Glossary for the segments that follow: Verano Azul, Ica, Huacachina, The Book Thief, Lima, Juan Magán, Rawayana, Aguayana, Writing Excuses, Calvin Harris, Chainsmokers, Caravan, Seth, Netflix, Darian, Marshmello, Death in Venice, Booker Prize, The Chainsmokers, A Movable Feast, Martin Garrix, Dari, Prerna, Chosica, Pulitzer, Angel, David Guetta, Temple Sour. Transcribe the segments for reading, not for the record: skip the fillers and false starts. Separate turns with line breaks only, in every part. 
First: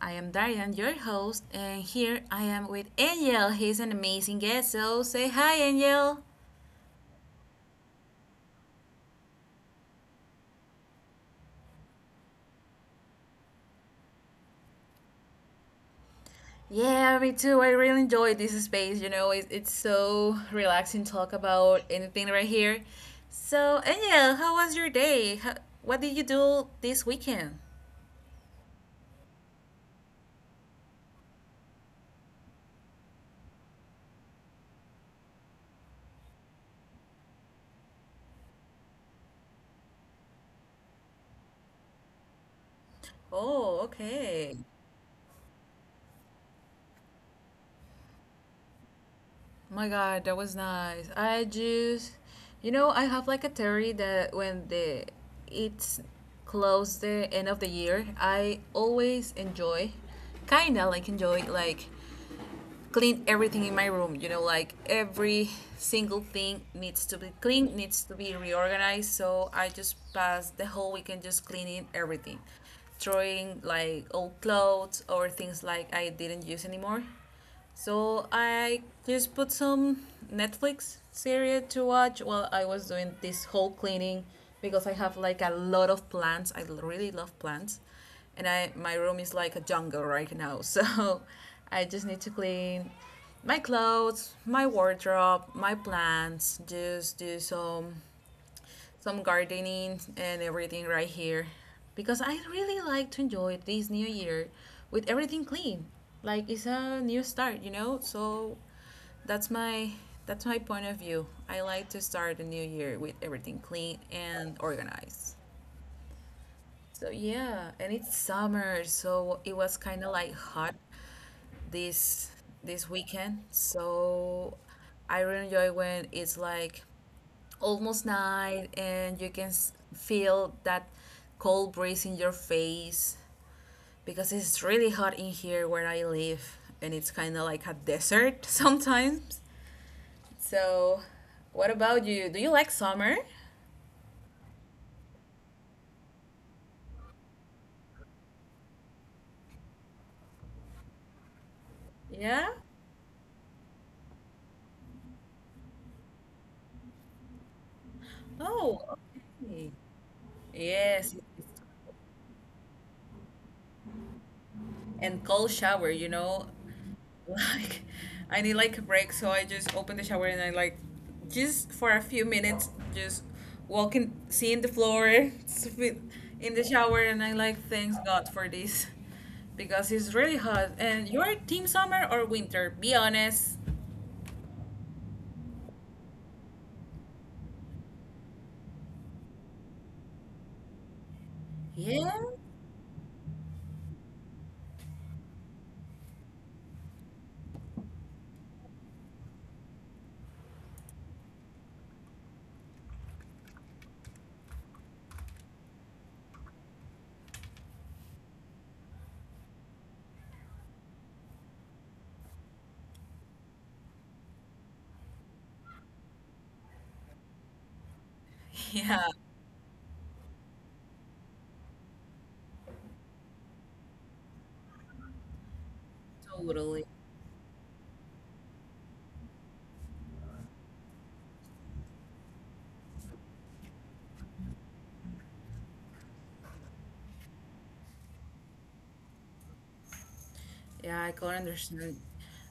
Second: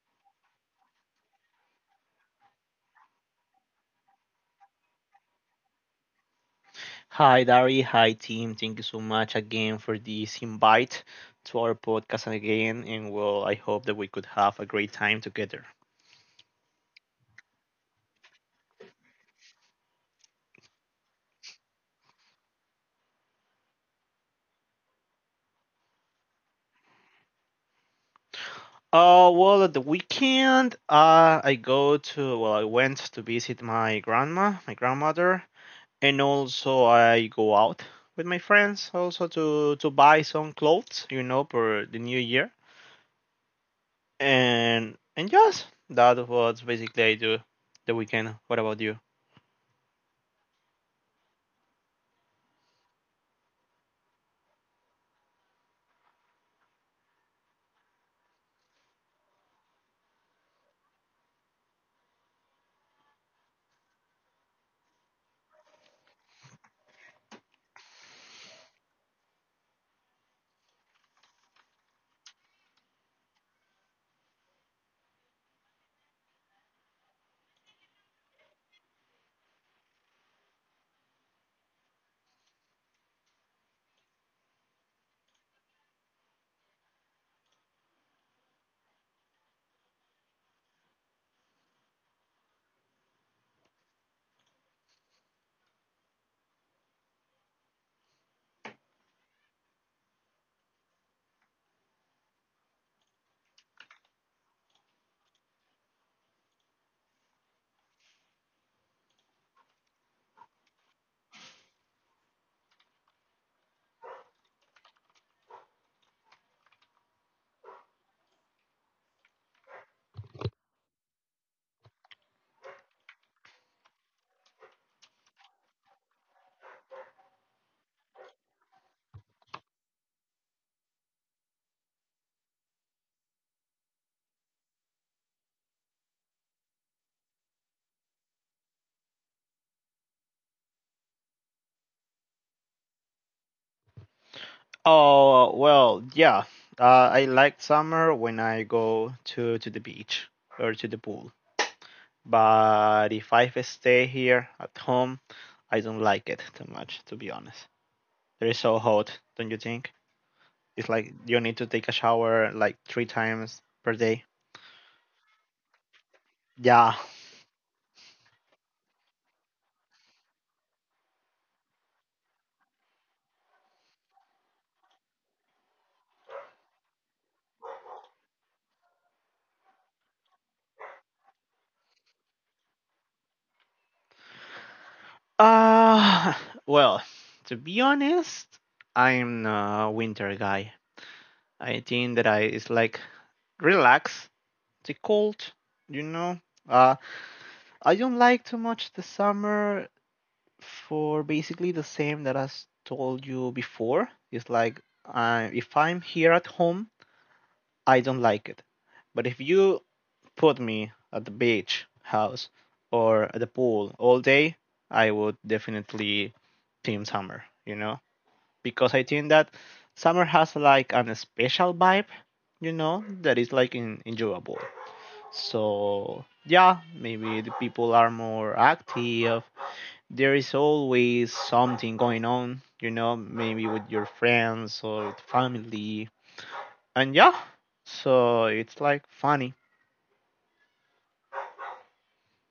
I am Darian, your host, and here I am with Angel. He's an amazing guest, so say hi, Angel.
Hi, Dari. Hi, team. Thank you so much again for this invite to our podcast again. And well, I hope that we could have a great time together.
Yeah, me too. I really enjoy this space. You know, it's so relaxing to talk about anything right here. So, Angel, how was your day? What did you do this weekend?
Well, at the weekend, I went to visit my grandma, my grandmother, and also I go out with my friends also to buy some clothes, you know, for the New Year.
Oh, okay.
And yes, that was basically I do the weekend. What about you?
My God, that was nice. I just, I have like a theory that when the it's close the end of the year, I always kinda like enjoy like clean everything in my room. You know, like every single thing needs to be cleaned, needs to be reorganized. So I just pass the whole weekend just cleaning everything, throwing like old clothes or things like I didn't use anymore, so I just put some Netflix series to watch while I was doing this whole cleaning because I have like a lot of plants. I really love plants. And I my room is like a jungle right now. So I just need to clean my clothes, my wardrobe, my plants, just do some gardening and everything right here because I really like to enjoy this new year with everything clean. Like it's a new start, you know? So that's my that's my point of view. I like to start the new year with everything clean and organized. So yeah, and it's summer, so it was kind of like hot this this weekend. So I really enjoy when it's like almost night and you can feel that cold breeze in your face because it's really hot in here where I live, and it's kind of like a desert sometimes. So, what about you? Do you like summer?
Oh, well, yeah. I like summer when I go to the beach or to the pool.
Yeah?
But if I stay here at home, I don't like it too much, to be honest. It is so
Oh,
hot, don't you
okay.
think? It's like
Yes.
you
Yes.
need to take a shower like three times per day.
And cold shower, you know,
Yeah.
like I need like a break, so I just open the shower and I like, just for a few minutes, just walking, seeing the floor in the shower, and I like thanks God for this because it's really hot. And you're team summer or winter? Be honest.
Uh, well, to be honest, I'm a winter guy. I
Yeah.
think that I it's like relax, the cold, you know. Uh, I don't like too much the summer for basically the same that I told you before. It's like if I'm here at home, I don't like it. But if you put me at the beach house or at the pool all day, I would definitely team summer, you know? Because I
Yeah.
think that summer has like an special vibe, you know, that is like enjoyable. So yeah,
Totally.
maybe the people are more active. There is always something going on, you know, maybe with your friends or with family. And yeah, so it's like funny.
Yeah, I can understand.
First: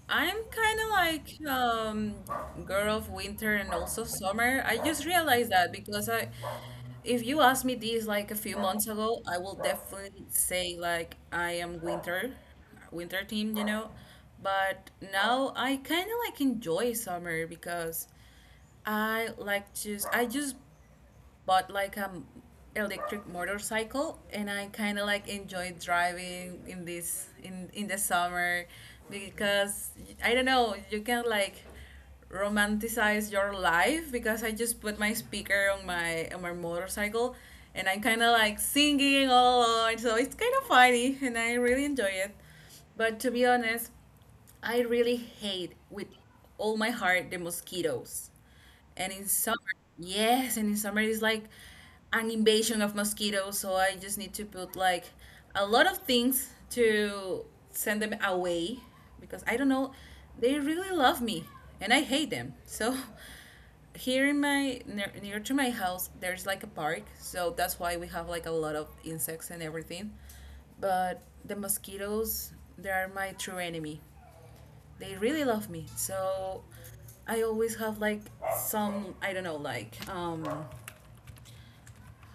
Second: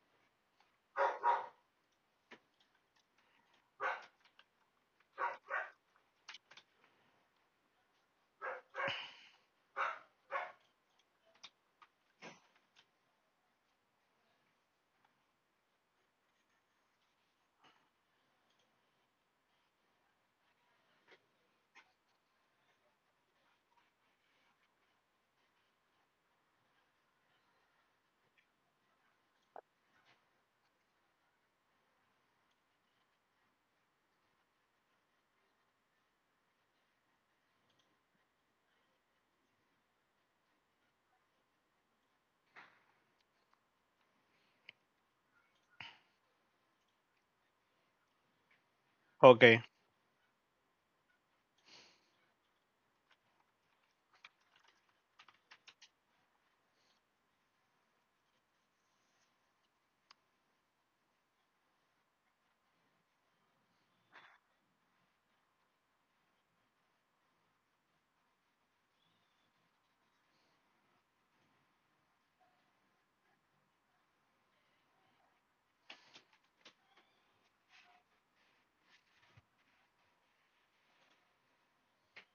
I'm kind of like girl of winter and also summer. I just realized that because I if you asked me this like a few months ago, I will definitely say like I am winter, winter team, you know. But now I kind of like enjoy summer because I just bought like a electric motorcycle, and I kind of like enjoy driving in this in the summer because I don't know, you can like romanticize your life because I just put my speaker on my motorcycle and I'm kind of like singing all along, so it's kind of funny and I really enjoy it. But to be honest, I really hate with all my heart the mosquitoes. And in
Okay,
summer, yes, and in summer it's like an invasion of mosquitoes, so I just need to put like a lot of things to send them away because I don't know, they really love me and I hate them. So here in my near to my house, there's like a park, so that's why we have like a lot of insects and everything. But the mosquitoes, they are my true enemy. They really love me. So I always have like some, I don't know, like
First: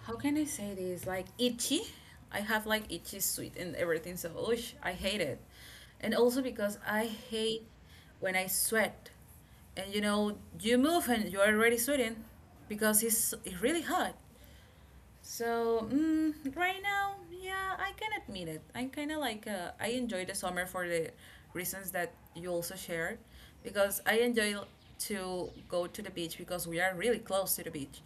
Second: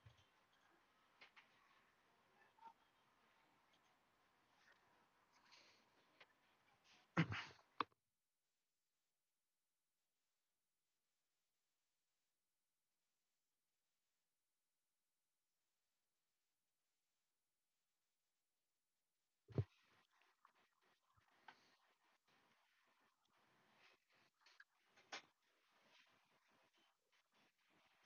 how can I say this, like itchy. I have like itchy sweet and everything. So oosh, I hate it, and also because I hate when I sweat, and you know, you move and you're already sweating because it's really hot. So right now, yeah, I can admit it. I kind of like, I enjoy the summer for the reasons that you also shared, because I enjoy to go to the beach because we are really close to the beach,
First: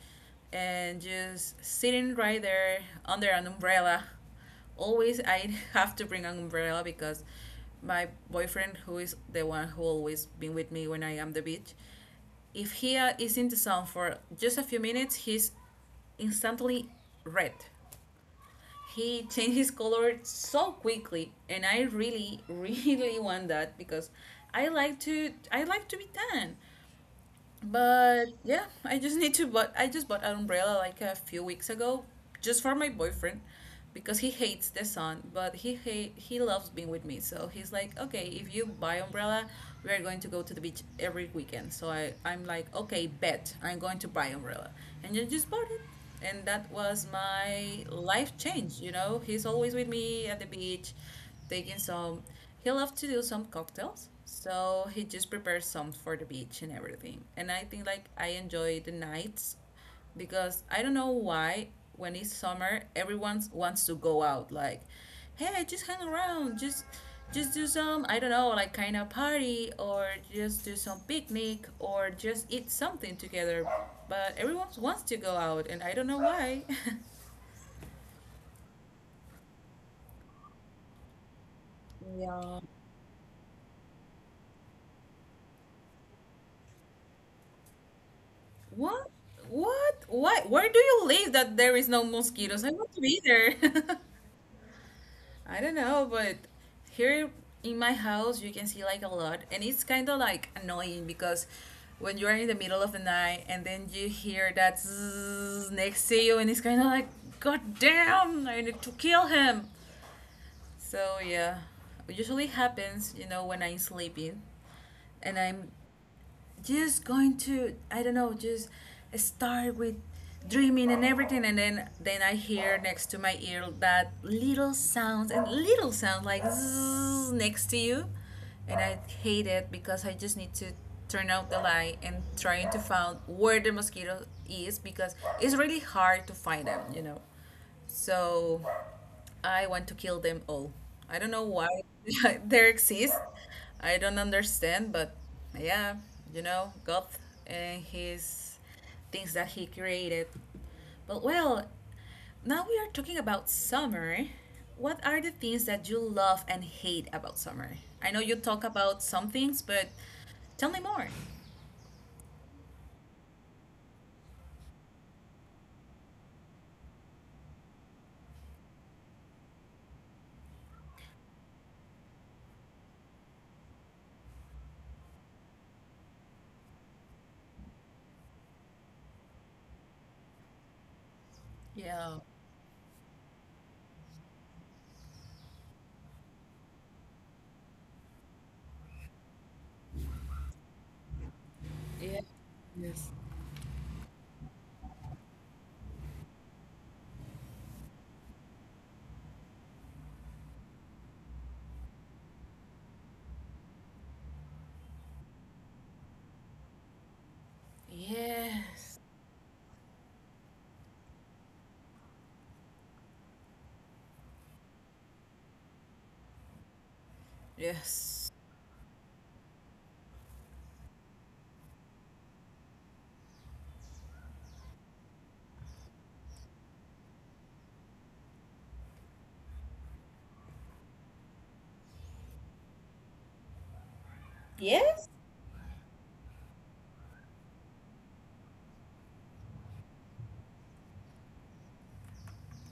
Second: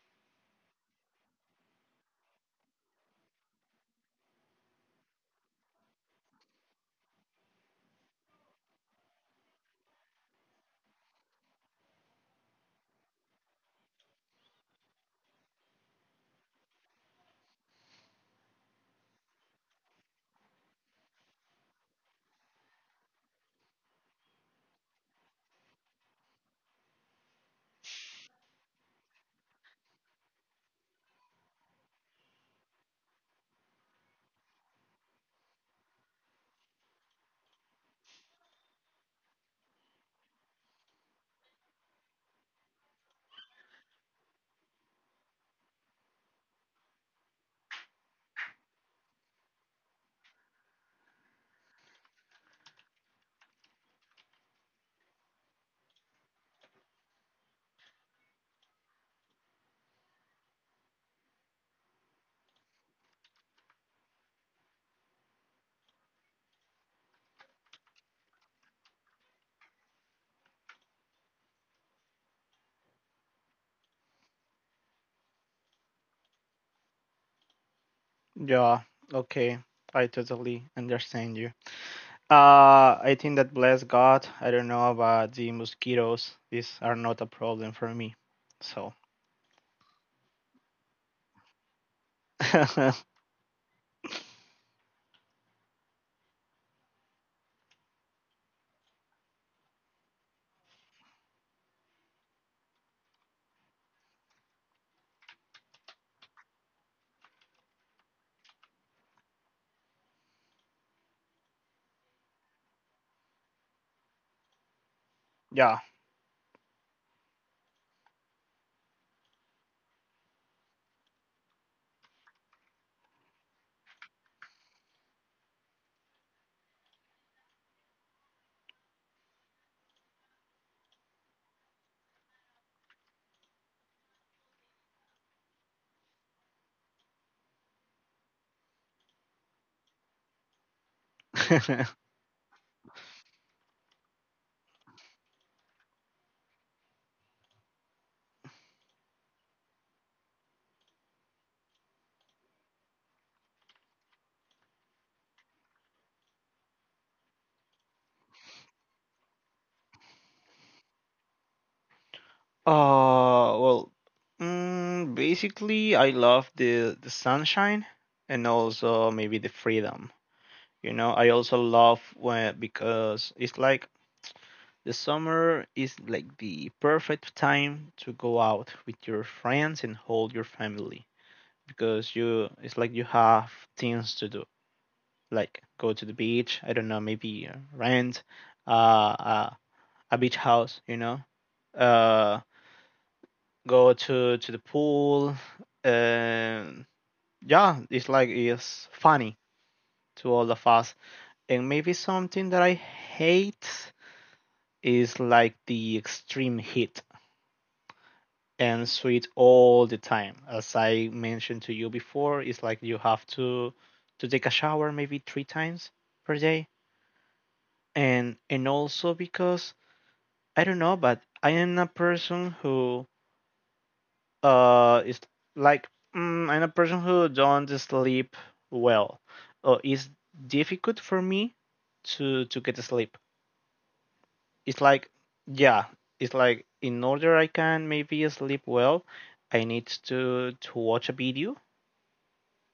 and just sitting right there under an umbrella. Always, I have to bring an umbrella because my boyfriend, who is the one who always been with me when I am the beach, if he is in the sun for just a few minutes, he's instantly red. He changed his color so quickly, and I really, really want that because I like to be tan. But yeah, I just need to but I just bought an umbrella like a few weeks ago just for my boyfriend because he hates the sun, but he loves being with me. So he's like, "Okay, if you buy umbrella, we are going to go to the beach every weekend." So I I'm like, "Okay, bet. I'm going to buy umbrella." And I just bought it. And that was my life change, you know. He's always with me at the beach, taking some he loved to do some cocktails, so he just prepared some for the beach and everything. And I think like I enjoy the nights because I don't know why when it's summer everyone wants to go out like, hey, just hang around, just do some, I don't know, like kind of party or just do some picnic or just eat something together. But everyone wants to go out and I don't know why.
yeah, okay. I totally understand you.
Yeah.
I think that bless God, I don't know about the mosquitoes. These are not a problem for me. So,
What? What? What? Where do you live that there is no mosquitoes? I want to be there. I don't know, but here in my house, you can see like a lot, and it's kind of like annoying because when you're in the middle of the night and then you hear that zzzz next to you, and it's kind of like, God damn, I need to kill him. So yeah, it usually happens, you know, when I'm sleeping and I'm
yeah.
just going to, I don't know, just start with dreaming and everything, and then I hear next to my ear that little sounds and little sound like zzz next to you, and I hate it because I just need to turn out the light and trying to find where the mosquito is because it's really hard to find them, you know. So I want to kill them all. I don't know why
uh,
they exist. I don't understand, but yeah, you know, God and his things that he created. But well, now we are talking about summer. What are the things that you love and hate about summer? I know you talk about some things, but tell me more.
well, basically, I love the sunshine and also maybe the freedom. You know, I also love when because it's like the summer is like the perfect time to go out with your friends and hold your family because
Yeah.
you it's like you have things to do like go to the beach. I don't know, maybe rent uh, uh, a beach house. You know,
Yeah.
uh,
Yes.
go to the pool. Um yeah, it's like it's funny to all of us. And maybe something that I hate is like the extreme heat and
Yes.
sweat all the time. As I mentioned to you before, it's like you have to take a shower maybe three times per day.
Yes.
And also because I don't know, but I am a person who is like mm, I'm a person who don't sleep well. It's difficult for me to get sleep. It's
Yes?
like, yeah, it's like in order I can maybe sleep well, I need to watch a video,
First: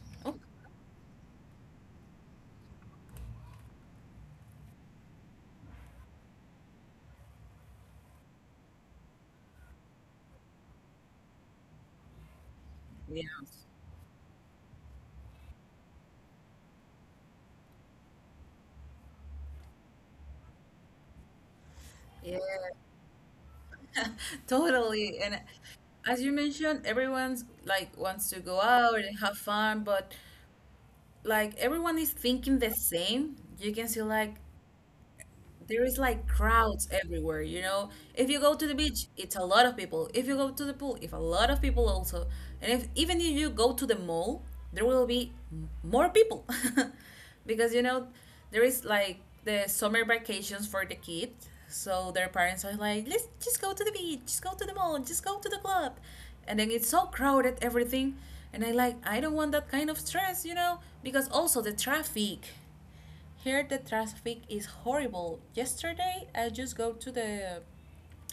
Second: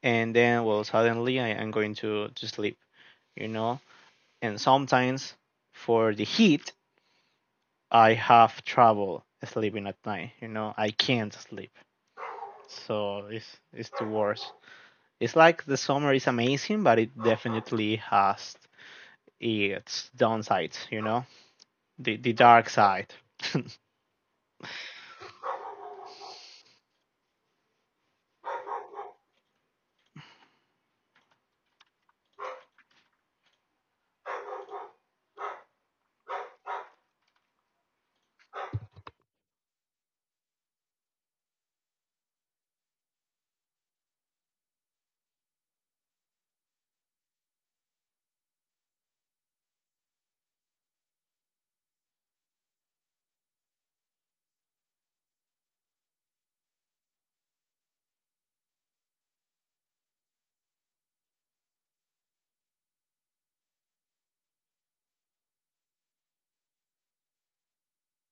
and
Oh,
then, well, suddenly I am going to sleep, you know. And sometimes for the heat I have trouble sleeping at night, you know, I can't sleep. So it's
yes.
it's the worst. It's like the summer is amazing, but it definitely has its downsides, you know, the
Yes.
dark side.
Totally. And as you mentioned, everyone's like wants to go out and have fun, but like everyone is thinking the same. You can see like there is like crowds everywhere, you know? If you go to the beach, it's a lot of people. If you go to the pool, if a lot of people also. And if even if you go to the mall, there will be more people. Because you know, there is like the summer vacations for the kids. So their parents are like, "Let's just go to the beach, just go to the mall, just go to the club." And then it's so crowded everything, and I like I don't want that kind of stress, you know, because also the traffic. Here the traffic is horrible. Yesterday I just go to the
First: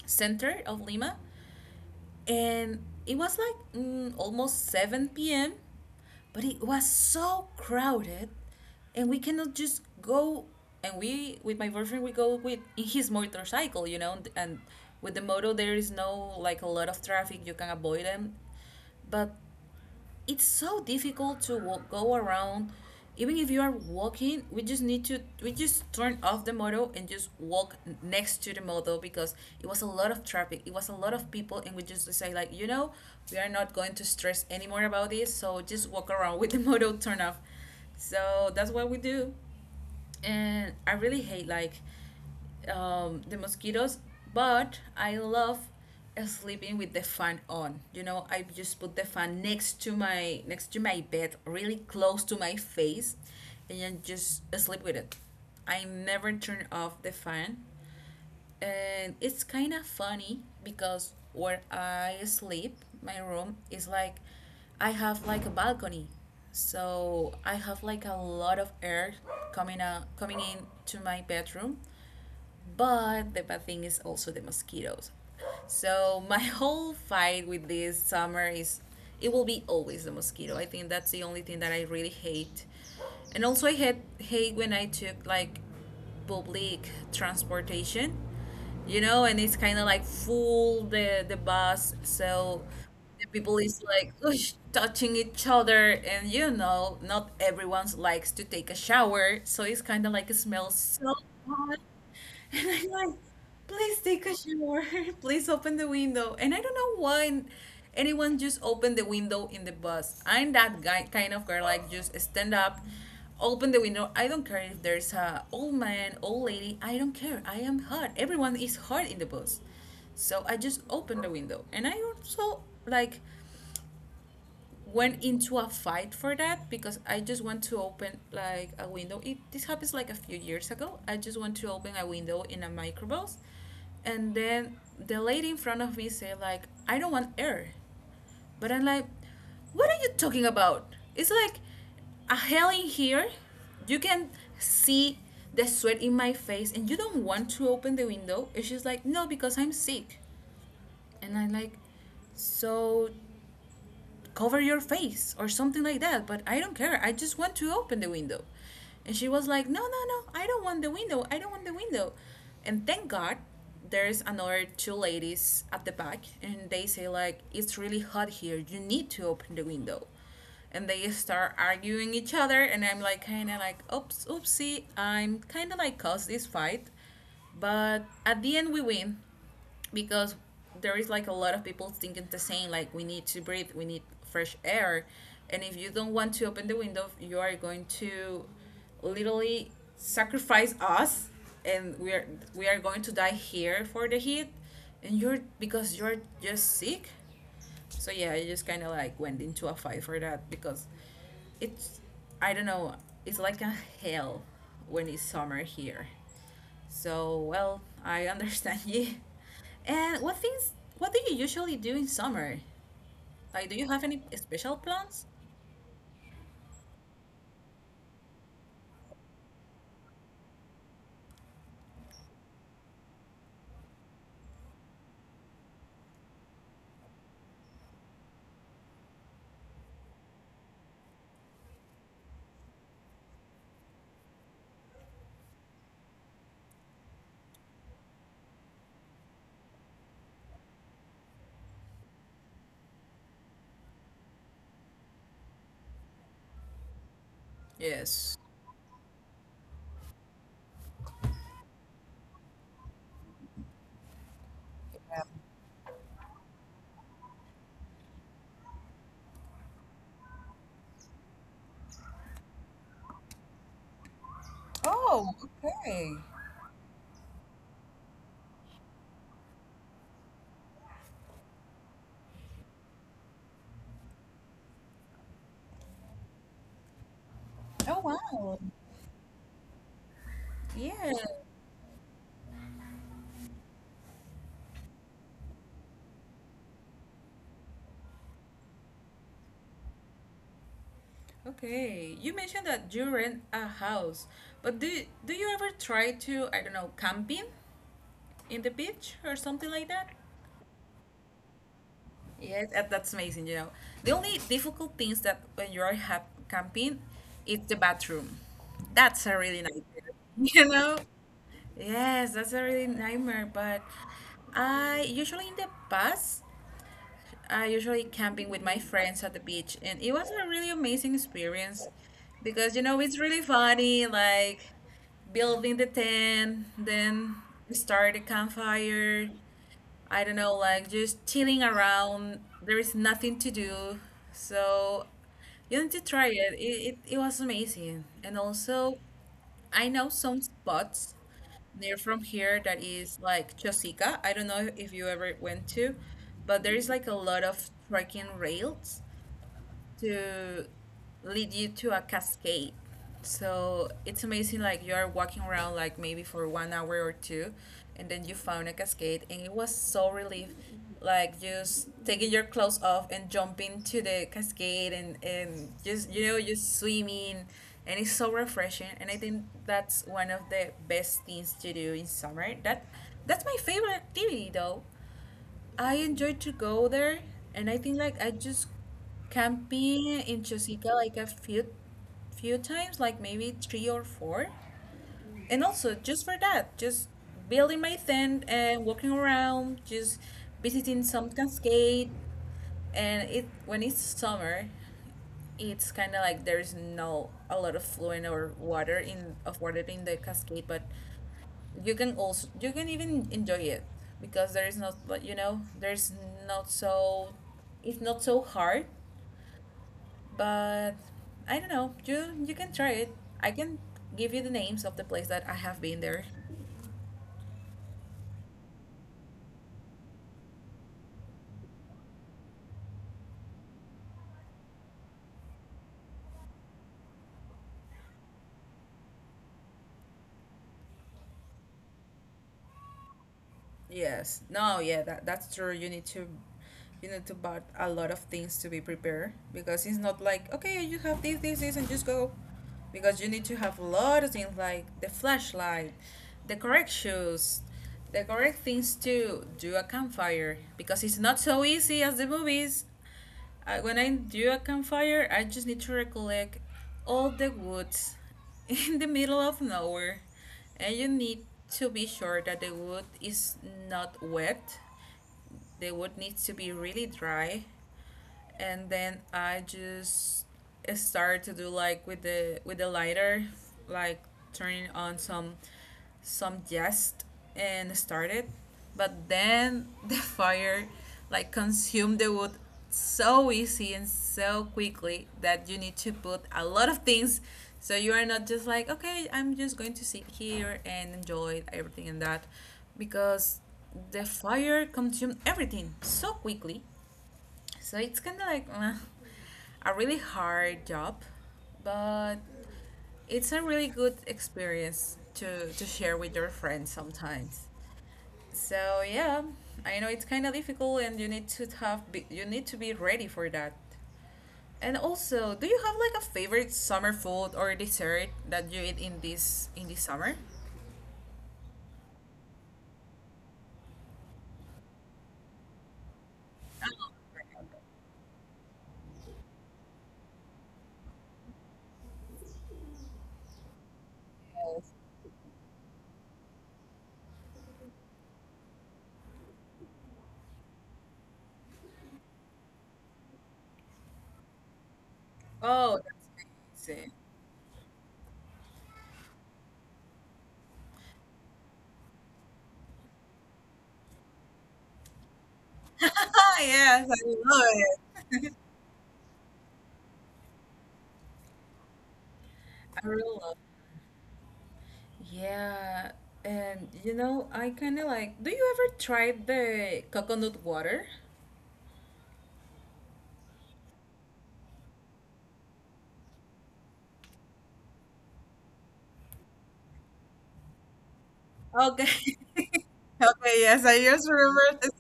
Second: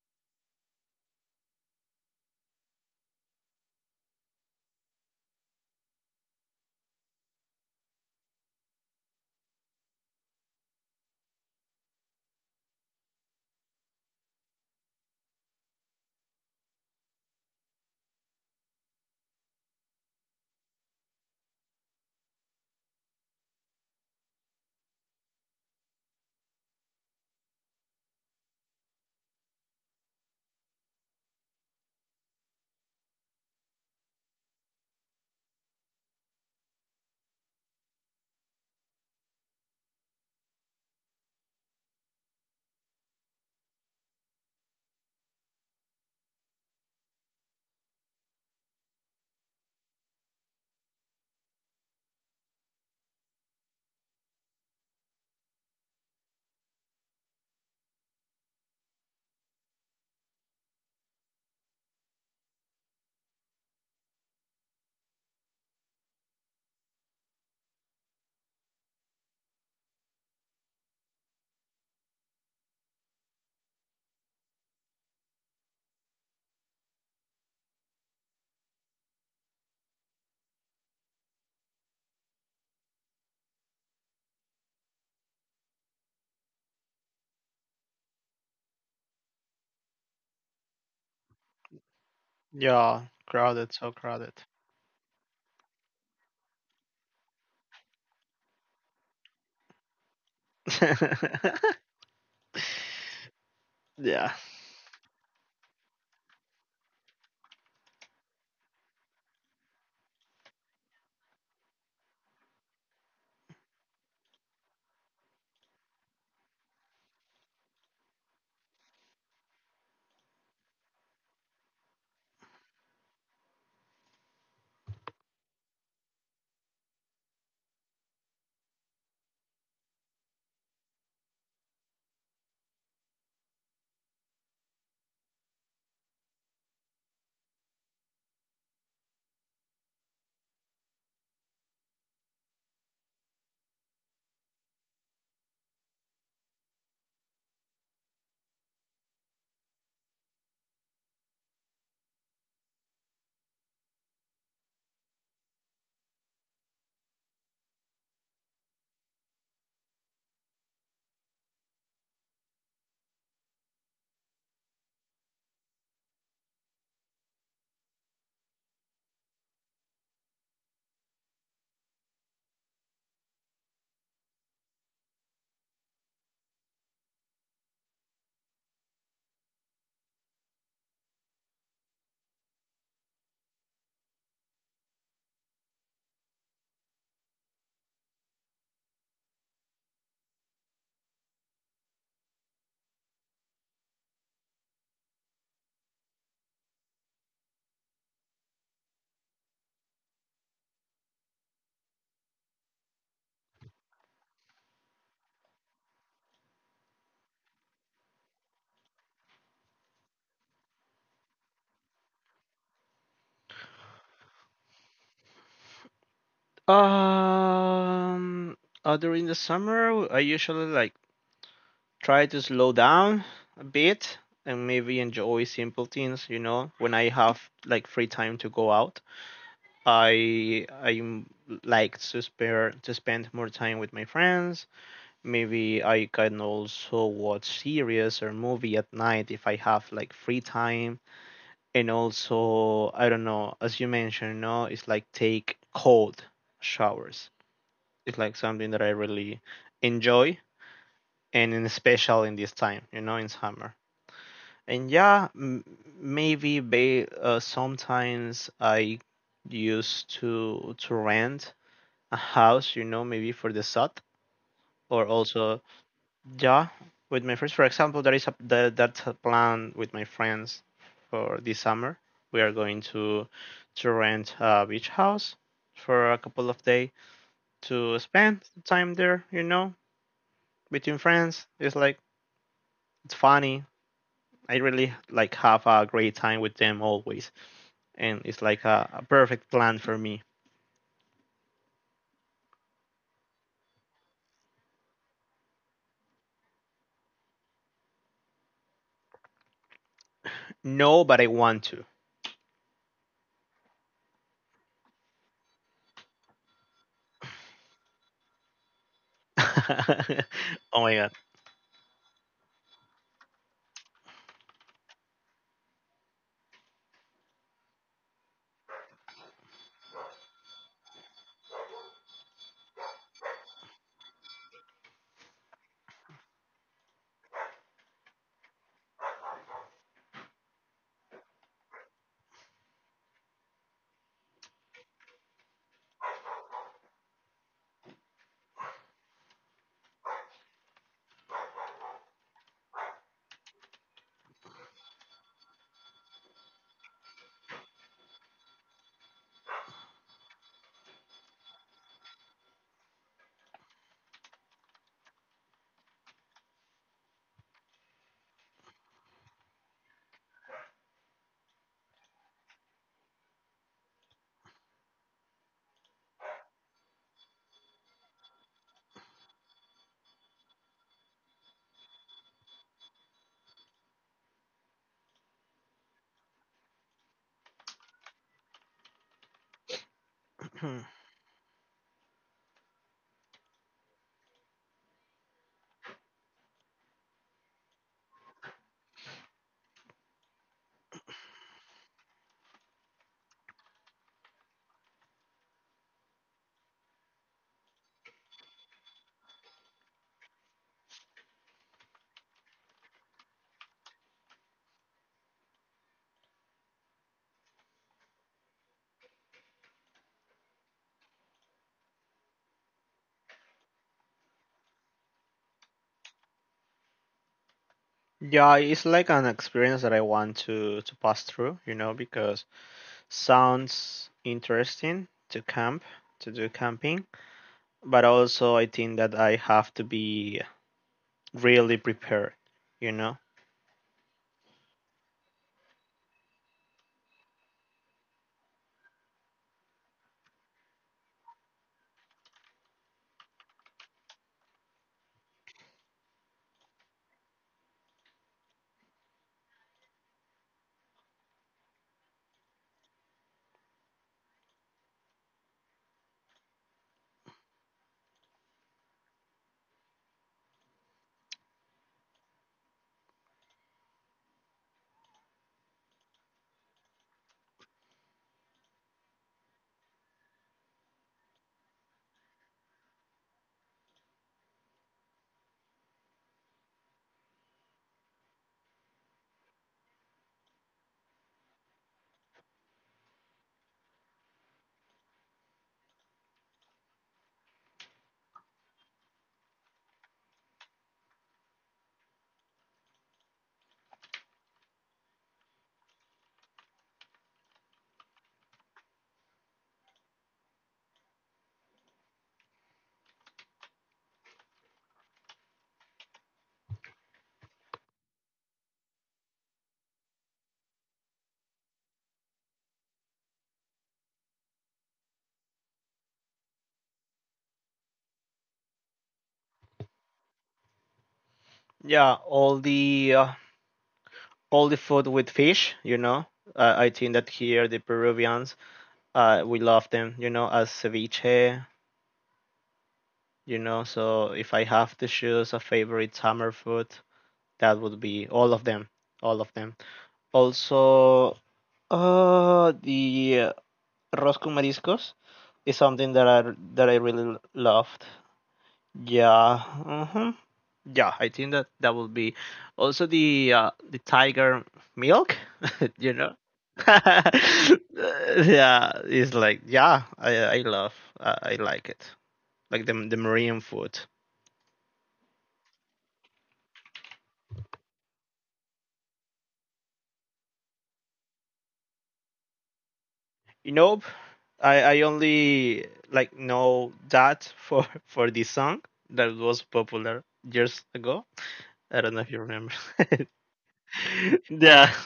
center of Lima, and it was like almost 7 p.m., but it was so crowded and we cannot just go. And we, with my boyfriend, we go with in his motorcycle, you know, and with the moto there is no like a lot of traffic, you can avoid them. But it's so difficult to walk go around, even if you are walking, we just turn off the moto and just walk next to the moto because it was a lot of traffic, it was a lot of people, and we just decide like, you know, we are not going to stress anymore about this, so just walk around with the moto turn off. So that's what we do. And I really hate like the mosquitoes, but I love sleeping with the fan on. You know, I just put the fan next to my bed, really close to my face, and then just sleep with it. I never turn off the fan, and it's kind of funny because where I sleep, my room is like I have like a balcony, so I have like a lot of air coming out coming in to my bedroom. But the bad thing is also the mosquitoes. So my whole fight with this summer is it will be always the mosquito. I think that's the only thing that I really hate. And also I hate when I took like public transportation, and it's kind of like full the bus, so
Yeah,
the people
crowded,
is
so
like
crowded.
"Oosh," touching each other, and not everyone likes to take a shower, so it's kind of like it smells so bad, and I'm like, please take
Yeah.
a shower, please open the window, and I don't know why. Anyone just opened the window in the bus. I'm that guy kind of girl, like just stand up open the window. I don't care if there's a old man, old lady. I don't care. I am hot. Everyone is hot in the bus. So I just opened the window, and I also like went into a fight for that because I just want to open like a window. It This happens like a few years ago. I just want to open a window in a microbus, and then the lady in front of me said like, "I don't want air." But I'm like, what are you talking about? It's like a hell in here. You can see the sweat in my face and you don't want to open the window. And she's like, no, because I'm sick. And I'm like, so cover your face or something like that, but I don't care, I just want to open the window. And she was like, no, no, no, I don't want the window, I don't want the window. And thank God there's another two ladies at the back, and they say like, it's really hot here, you need to open the window. And they start arguing each other, and I'm like kind of like, oops, oopsie, I'm kind of like caused this fight. But at the end, we win, because there is like a lot of people thinking the same, like, we need to breathe, we need fresh air. And if you don't want to open the window, you are going to literally sacrifice us, and we are going to die here for the heat. And you're because you're just sick. So yeah, I just kind of like went into a fight for that because it's I don't know, it's like a hell when it's summer here. So, well, I understand you. And what do you usually do in summer? Like, do you have any special plans?
Um. During the summer, I usually like try to slow down a bit and maybe enjoy simple things. You know, when I have like free time to go out, I like to spend more time with my friends. Maybe I can also watch series or movie at night if I have like free time, and also I don't know, as you mentioned, no, it's like take cold showers. It's like
Yes.
something that I really enjoy, and in special in this time, you know, in summer. And yeah, maybe sometimes I used to rent a house, you know, maybe for the south, or
Oh,
also,
okay.
yeah, with my friends. For example, there is that's a plan with my friends for this summer. We are going to rent a beach house for a couple of days to
Oh,
spend
wow.
time there, you know, between
Yeah.
friends. It's like it's funny. I really like have a great time with them always, and it's like a perfect plan for me.
Okay. You mentioned that you rent a house, but do you ever try to, I don't know, camping in the beach or something like that?
No, but I want to.
Yes, that's amazing, you know. The only difficult thing is that when you are camping, it's the bathroom. That's a really nice, you
Oh my
know?
God.
Yes, that's a really nightmare. But I usually in the past, I usually camping with my friends at the beach, and it was a really amazing experience because it's really funny, like building the tent, then start a campfire. I don't know, like just chilling around. There is nothing to do, so you need to try it. It was amazing, and also I know some spots near from here that is like Chosica. I don't know if you ever went to, but there is like a lot of trekking rails to lead you to a cascade. So it's amazing, like you are walking around, like maybe for 1 hour or two, and then you found a cascade, and it was so relief, like just taking your clothes off and jumping to the cascade, and just just swimming, and it's so refreshing. And I think that's one of the best things to do in summer. That's my favorite activity though. I enjoyed to go there, and I think like I just camping in Chosica like a few times, like maybe three or four. And also just for that, just building my tent and walking around, just visiting some cascade. And it when it's summer, it's kind of like there's no a lot of fluent or water in the cascade, but you can even enjoy it because there is not, like, there's not so it's not so hard, but I don't know, you can try it. I can give you the names of the place that I have been there.
Yeah, it's like an experience that I want to pass through, you know, because sounds interesting to camp, to do camping, but also I think that I have to be really prepared, you know.
Yes. No, yeah, that's true. You need to buy a lot of things to be prepared because it's not like, okay, you have this, this, this and just go. Because you need to have a lot of things like the flashlight, the correct shoes, the correct things to do a campfire because it's not so easy as the movies. When I do a campfire, I just need to recollect all the woods in the middle of nowhere, and you need to be sure that the wood is not wet. The wood needs to be really dry, and then I just started to do like with the lighter, like turning on some jest and started, but then the fire like consumed the wood so easy and so quickly that you need to put a lot of things, so you are not just like, okay, I'm just going to sit here and enjoy everything and that, because the fire consumed everything so quickly. So it's kind of like a really hard job, but it's a really good experience to share with your friends sometimes. So yeah, I know it's kind of difficult, and you need to have you need to be ready for that. And also, do you have like a favorite summer food or dessert that you eat in this summer?
Yeah, all the food with fish, you know. I think that here the Peruvians, we love them, you know, as ceviche, you know. So if I
Yes.
have to choose a favorite summer food, that would be all of them, all of them. Also, the arroz con mariscos is
Oh,
something that I that
that's
I
amazing.
really loved. Yeah, hmm, yeah. I think that that would be also the tiger milk. You know.
Yes,
Yeah,
I love it.
it's like, yeah, I like it, like the
I
the
really
marine
love
food.
Yeah, and I kind of like. Do you ever try the coconut water?
You know, I only like know that for for the song that was popular years ago. I don't know if you
Okay.
remember.
Okay, yes, I just remembered.
Yeah.
this.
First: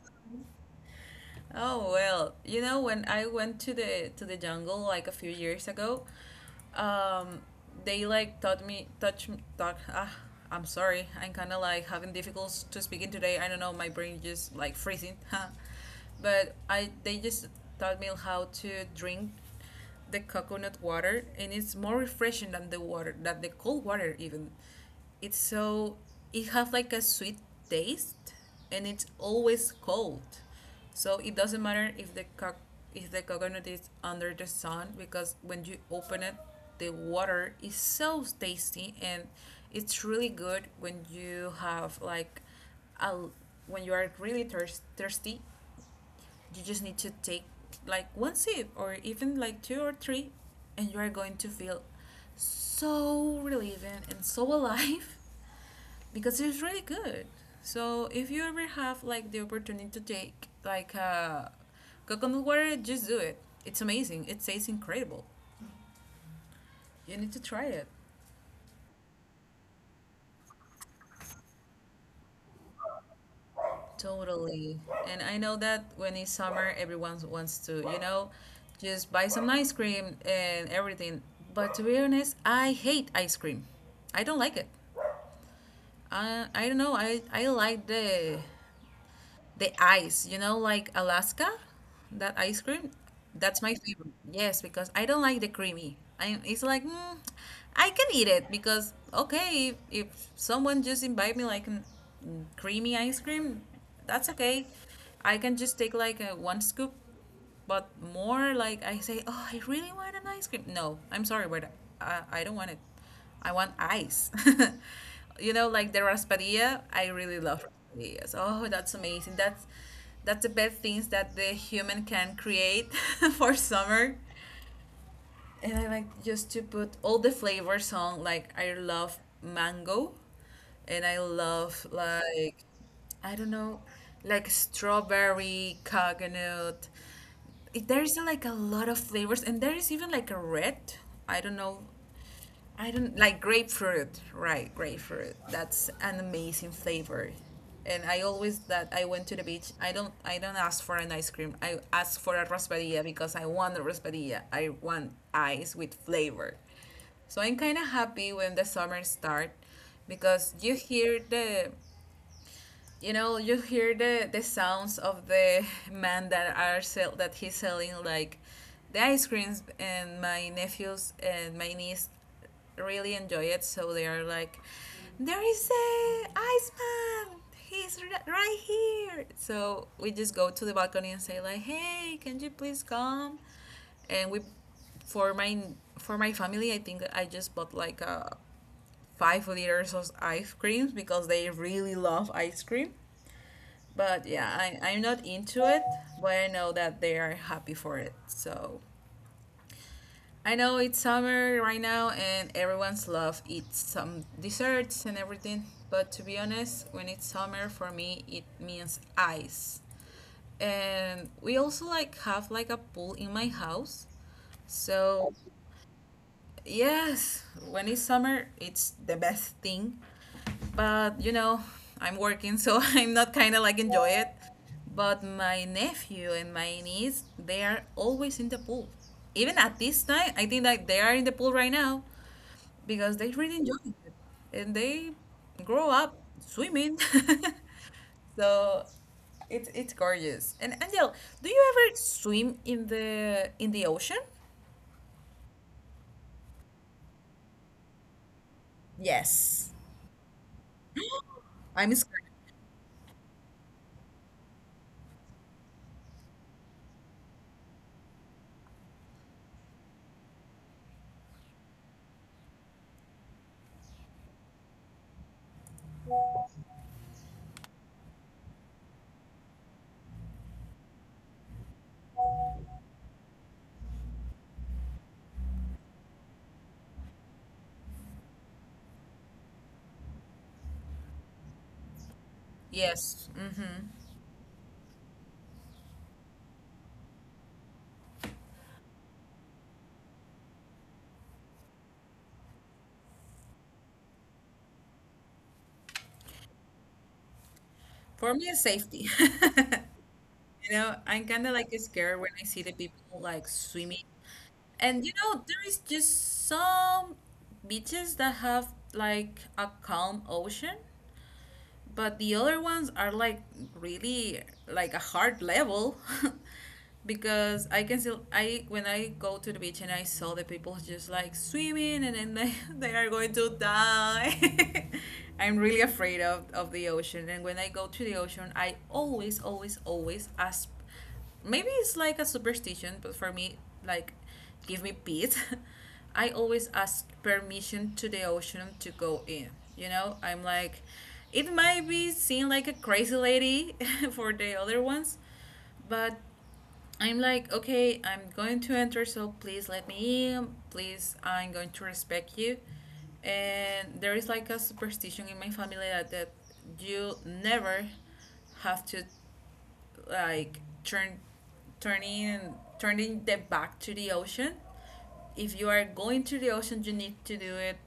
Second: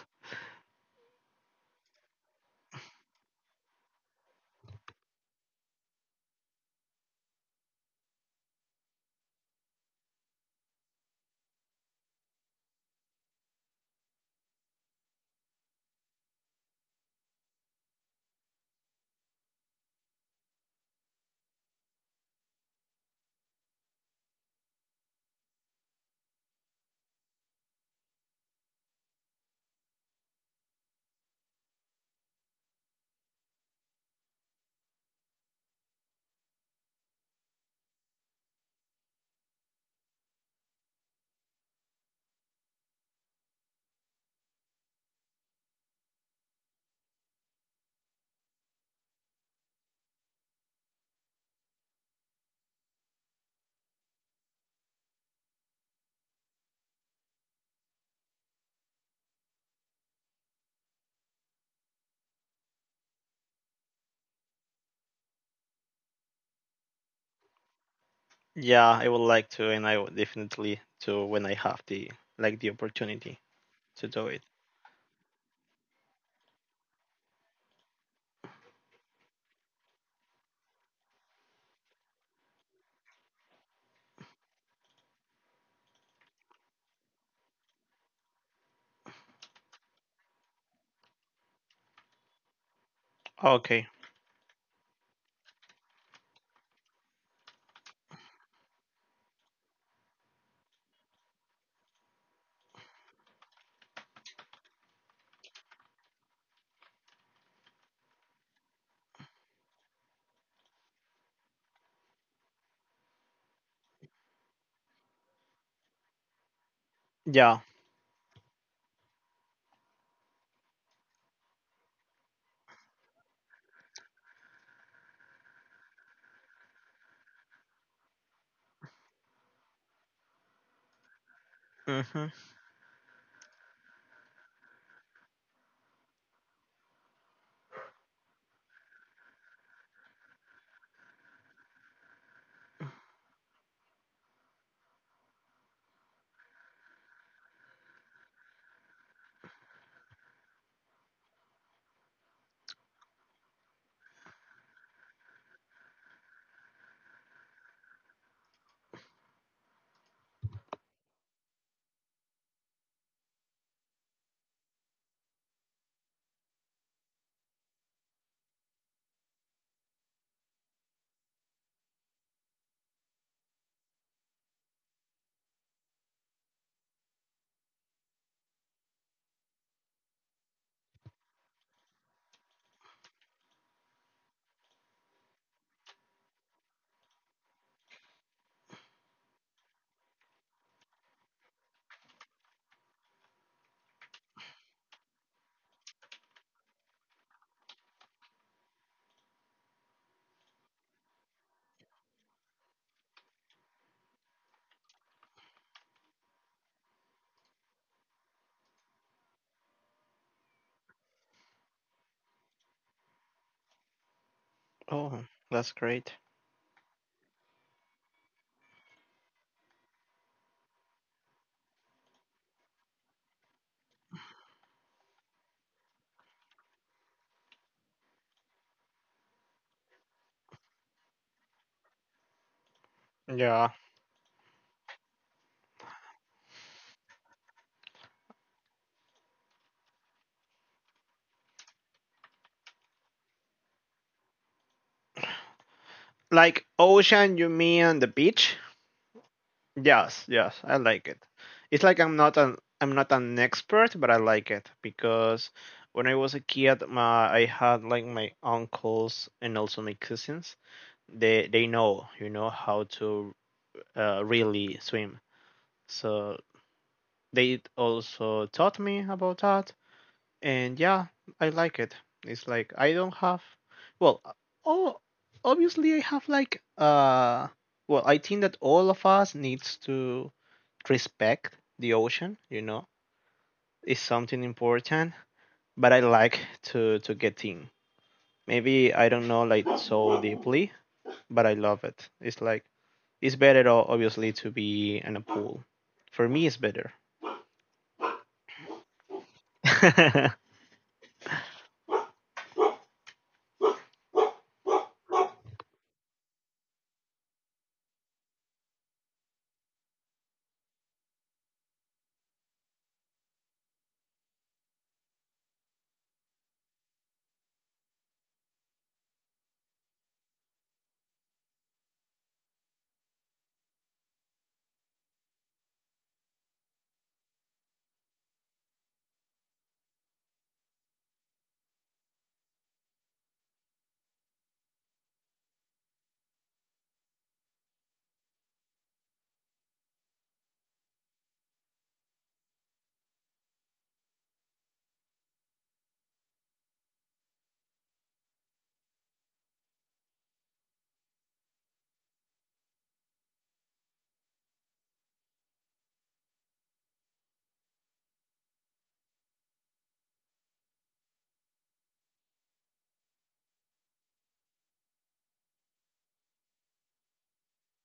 Oh well, when I went to the jungle like a few years ago, um, they like taught me touch talk. Ah, I'm sorry, I'm kind of like having difficulties to speaking today. I don't know, my brain just like freezing. But I they just taught me how to drink the coconut water, and it's more refreshing than the water, than the cold water even. It's so it has like a sweet taste, and it's always cold, so it doesn't matter if if the coconut is under the sun because when you open it, the water is so tasty, and it's really good when you have like a, when you are really thirsty. You just need to take like one sip or even like two or three, and you are going to feel so relieving and so alive because it's really good. So if you ever have like the opportunity to take like coconut water, just do it. It's amazing. It tastes incredible. You need to try it.
Yeah, I would like to, and I would definitely to when I have the opportunity to do it.
Totally. And I know that when it's summer, everyone wants to just buy some ice cream and everything. But to be honest, I hate ice cream. I don't like it. I don't know. I like the ice, you know, like Alaska, that ice cream, that's my
Okay.
favorite. Yes, because I don't like the creamy. It's like, I can eat it because, okay, if someone just invite me like creamy ice cream, that's okay. I can just take like one scoop, but more like I say, oh, I really want an ice cream. No, I'm sorry, but I don't want it. I want ice. You know, like the raspadilla, I really
Yeah.
love raspadillas. Oh, that's amazing. That's the best things that the human can create for summer, and I like just to put all the flavors on. Like I love mango, and I love
Mm-hmm.
like, I don't know, like strawberry, coconut. There's like a lot of flavors, and there is even like a red. I don't know, I don't like grapefruit, right? Grapefruit. That's an amazing flavor. And I always that I went to the beach. I don't ask for an ice cream. I ask for a raspadilla because I want a raspadilla. I want ice with flavor. So I'm kind of happy when the summer start because you hear the you know you hear the sounds of the man that he's selling, like, the ice creams, and my nephews and my niece really enjoy it. So they are like, there is a ice man, he's right here. So we just go to the balcony and say like, hey, can you please come, and we for my for my family, I think I just bought like 5 liters of ice creams because they really love ice cream. But yeah, I'm not into it, but I know that they are happy for it. So I know it's summer right now and everyone's love eats some desserts and everything. But to be honest, when it's summer for me, it means ice. And we also like have like a pool in my house.
Oh,
So
that's great.
yes, when it's summer, it's the best thing. But I'm working, so I'm not kind of like enjoy it. But my nephew and my niece, they are always in the pool. Even at this time, I think that they are in the pool right now because they really
Yeah.
enjoy it and they grow up swimming. So it's gorgeous. And Angel, do you ever swim in the ocean?
Like ocean, you mean the beach?
Yes.
Yes, yes, I like it. It's
I'm
like I'm
scared.
not an I'm not an expert, but I like it because when I was a kid, my I had like my uncles and also my cousins. They know, you know, how to really swim. So they also taught me about that, and yeah, I like it. It's like I don't have, well, oh, obviously I have like well, I think that all of us needs to respect the ocean. You know,
Yes. Hmm.
it's something important. But I like to get in. Maybe I don't know like so deeply, but I love it. It's like it's better obviously to be in a pool. For me, it's better.
For me, it's safety.
Yeah,
I'm kind of like scared when I see the people like swimming. And there is just some beaches that have like a calm ocean, but the other ones are like really like a hard level. Because I can still I when I go to the beach and I saw the people just like swimming and then they, they are going to die. I'm really afraid of the ocean, and when I go to the ocean I always always always ask. Maybe it's like a superstition, but for me, like, give me peace. I always ask permission to the ocean to go in. I'm like, it might be seen like a crazy lady for the other ones, but I'm like, okay, I'm going to enter, so please let me in. Please, I'm going to respect you. And there is like a superstition in my family that you never have to like turning the back to the ocean. If you are going to the ocean you need to do it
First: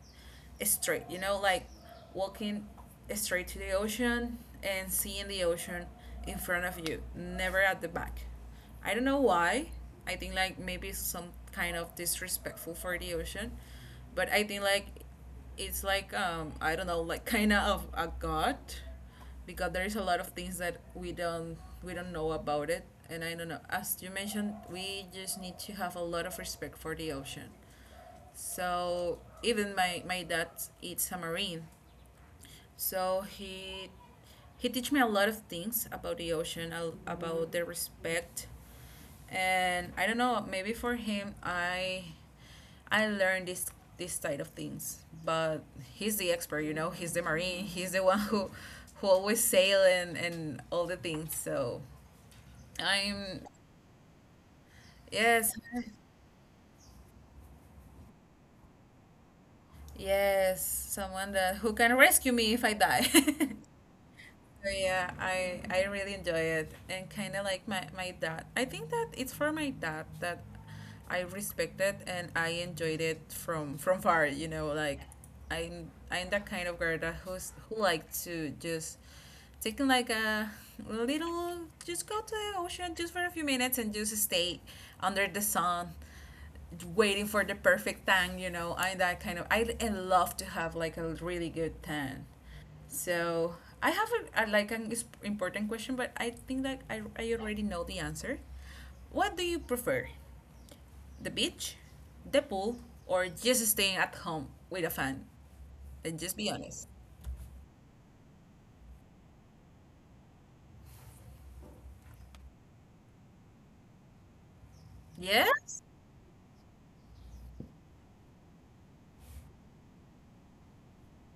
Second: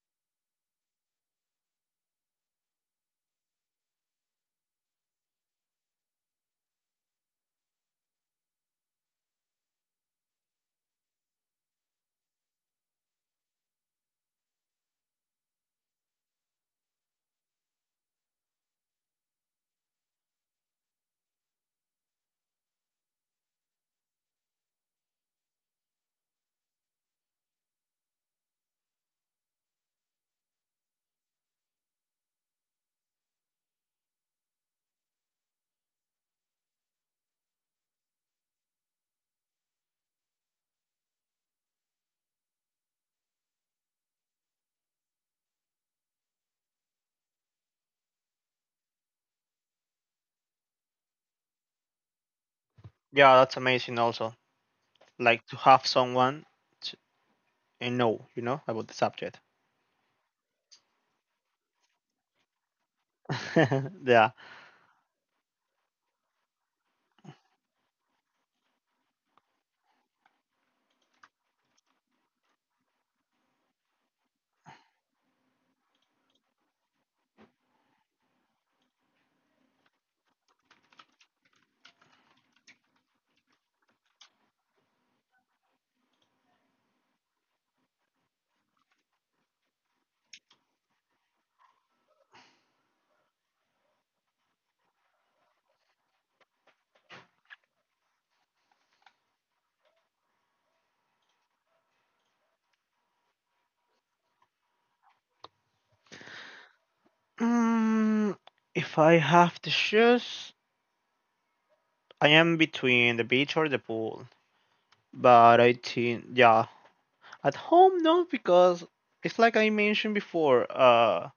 straight, like walking straight to the ocean and seeing the ocean in front of you, never at the back. I don't know why. I think like maybe some kind of disrespectful for the ocean, but I think like it's like, I don't know, like kind of a god. Because there is a lot of things that we don't know about it, and I don't know, as you mentioned, we just need to have a lot of respect for the ocean. So even my dad is a marine, so he teach me a lot of things about the ocean, about the respect. And I don't know. Maybe for him, I learned this side of things. But he's the expert. He's the marine. He's the one who always sail and all the things. So I'm
that's amazing. Also, like
yes,
to have someone to, and know, you know, about the subject.
yes, someone that who can rescue me if I die.
Yeah.
So yeah, I really enjoy it and kind of like my dad. I think that it's for my dad that I respect it and I enjoyed it from far. Like I'm that kind of girl that who like to just taking like a little, just go to the ocean just for a few minutes and just stay under the sun waiting for the perfect tan you know I That kind of I love to have like a really good tan. So I have a like an important question, but I think that I already know the answer. What do you prefer, the beach, the pool, or just staying at home with a fan? And just be honest.
Mm, if I have to choose, I am between the beach or the pool. But I
Yes.
think, yeah, at home, no, because it's like I mentioned before.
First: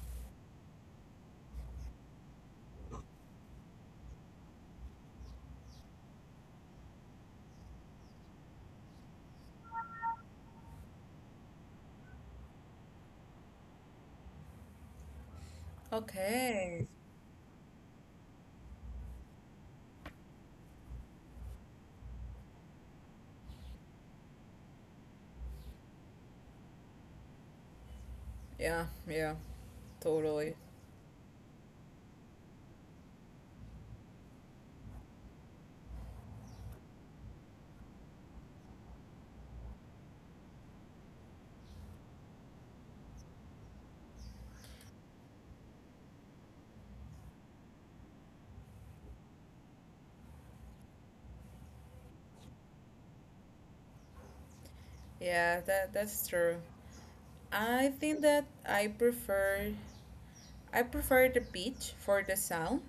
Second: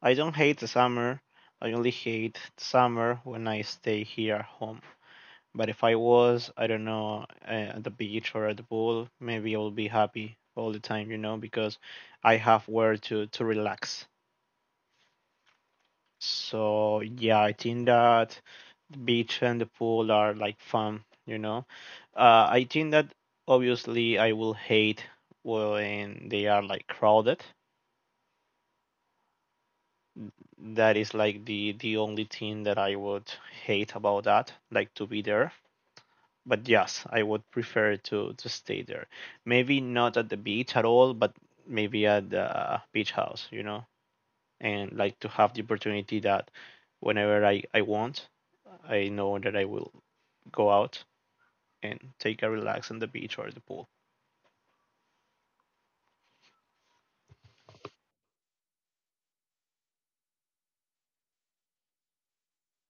I don't hate the summer. I only hate the summer when I stay here at home. But if I was, I don't know, at the beach or at the pool, maybe I will be happy all the time, you know, because I have where to relax.
Okay.
So yeah, I think that the beach and the pool are like fun, you know. I think that obviously I will hate when they are like crowded.
Yeah. Yeah. Totally.
That is like the only thing that I would hate about that, like to be there, but yes, I would prefer to stay there. Maybe not at the beach at all, but maybe at the beach house, you know, and like to have the opportunity that whenever I want, I know that I will go out and take a relax on the beach or the pool.
Yeah. That's true. I think that I prefer the beach for the sound,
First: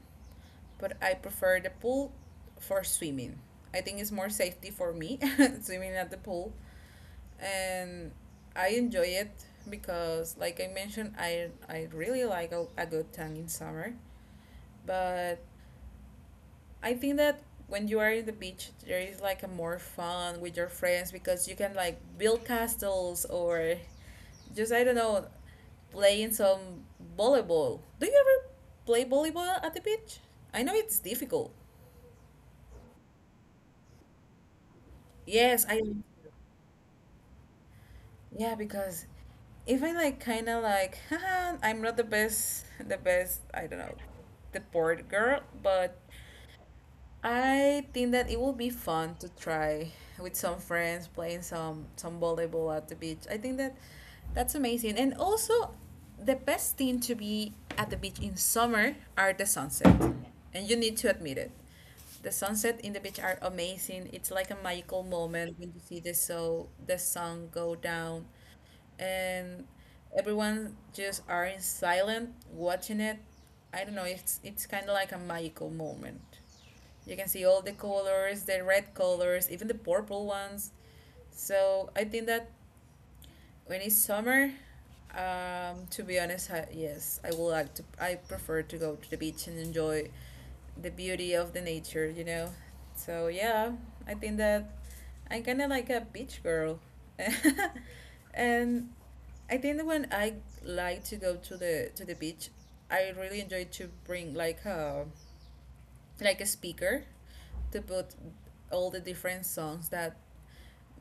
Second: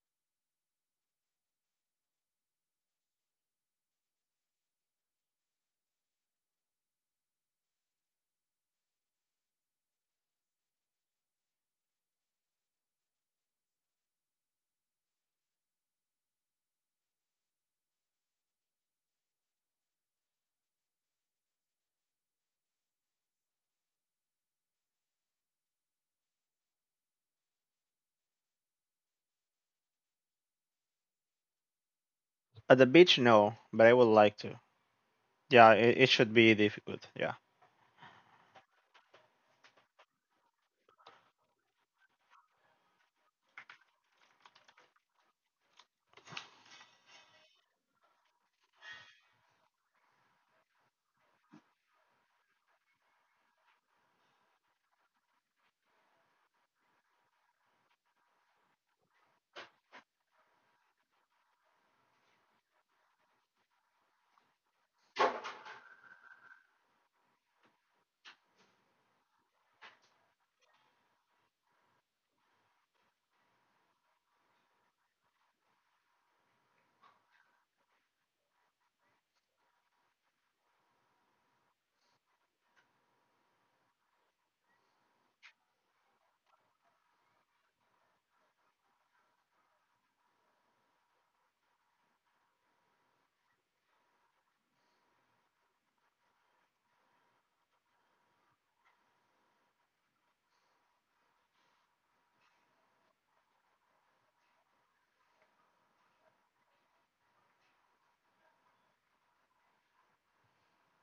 but I prefer the pool for swimming. I think it's more safety for me swimming at the pool, and I enjoy it because, like I mentioned, I really like a good tan in summer. But I think that when you are in the beach, there is like a more fun with your friends because you can like build castles or just, I don't know, playing some volleyball. Do you ever play volleyball at the beach? I know it's difficult.
At the beach, no, but I would like to.
Yes,
Yeah,
I.
it should be difficult. Yeah.
Yeah, because if I like kind of like, haha, I'm not the best, the best, I don't know, the board girl, but I think that it will be fun to try with some friends playing some volleyball at the beach. I think that that's amazing. And also, the best thing to be at the beach in summer are the sunset, and you need to admit it. The sunset in the beach are amazing. It's like a magical moment when you see the sun go down, and everyone just are in silent watching it. I don't know. It's kind of like a magical moment. You can see all the colors, the red colors, even the purple ones. So I think that when it's summer, to be honest, I, yes, I would like to. I prefer to go to the beach and enjoy the beauty of the nature. So yeah, I think that I'm kind of like a beach girl. And I think that when I like to go to the beach, I really enjoy to bring like a speaker to put all the different songs that,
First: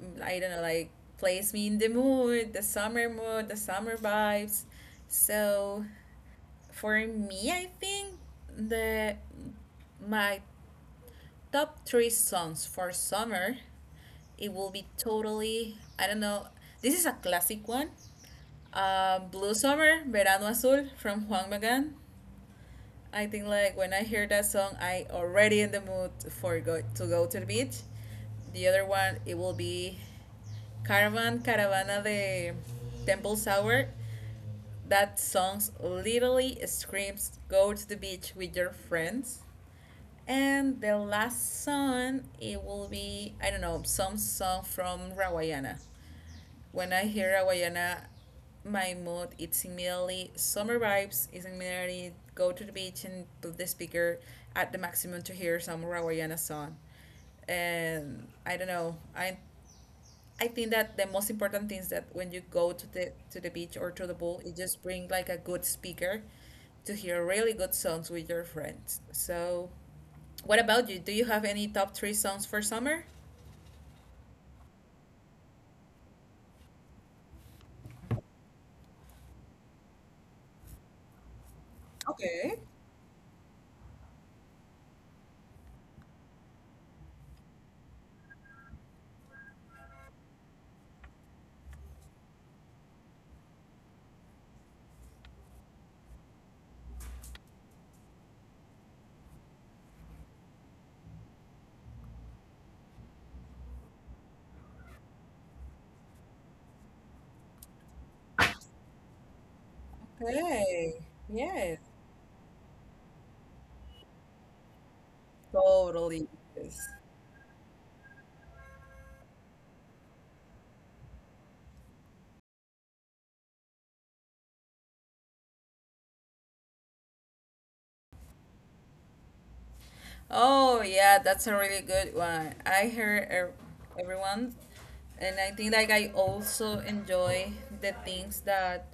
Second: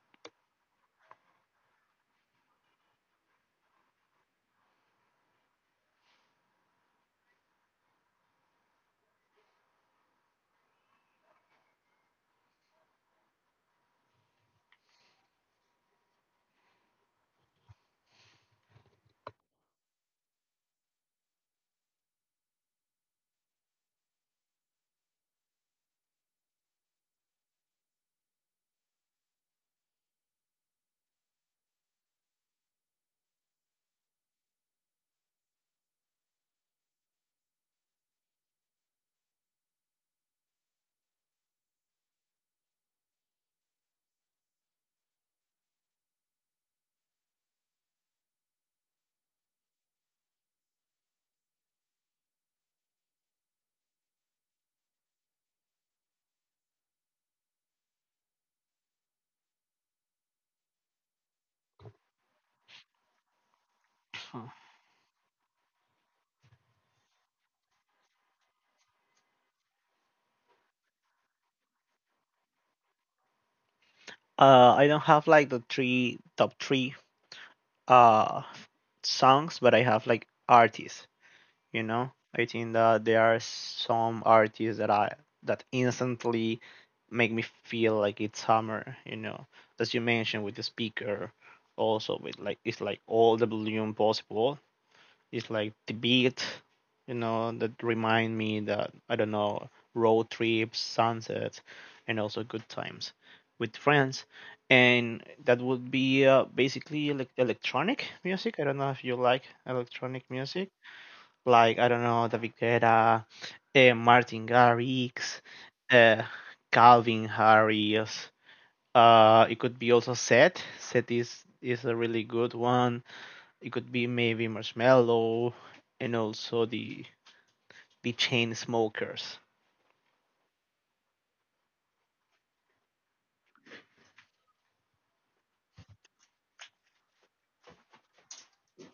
I don't know, like plays me in the mood, the summer vibes. So for me, I think the my top three songs for summer, it will be totally, I don't know. This is a classic one, Blue Summer, Verano Azul from Juan Magán. I think like when I hear that song, I already in the mood for go to the beach. The other one, it will be Caravana de Temple Sour. That song literally screams go to the beach with your friends. And the last song, it will be, I don't know, some song from Rawayana. When I hear Aguayana, my mood it's immediately summer vibes. It's immediately go to the beach and put the speaker at the maximum to hear some Rawayana song. And I don't know. I think that the most important thing is that when you go to the beach or to the pool,
Huh.
you just bring like a good speaker to hear really good songs with your friends. So, what about you? Do you have any top three songs for summer?
I don't have like the three top three uh songs, but I have like artists. You know, I
Okay.
think that there are some artists that instantly make me feel like it's summer, you know, as you mentioned with the speaker. Also with like, it's like all the volume possible, it's like the beat, you know, that remind me that I don't know, road trips, sunsets, and also good times with friends. And that would be basically like electronic music. I don't know if you like electronic music,
Hey, yes.
like, I don't know, David Guetta, Martin Garrix, uh,
Totally. Is.
Calvin Harris. It could be also Seth. Seth is a really good one. It could be maybe Marshmello and also the chain smokers.
Oh, yeah, that's a really good one. I heard everyone, and I think like I also enjoy the things that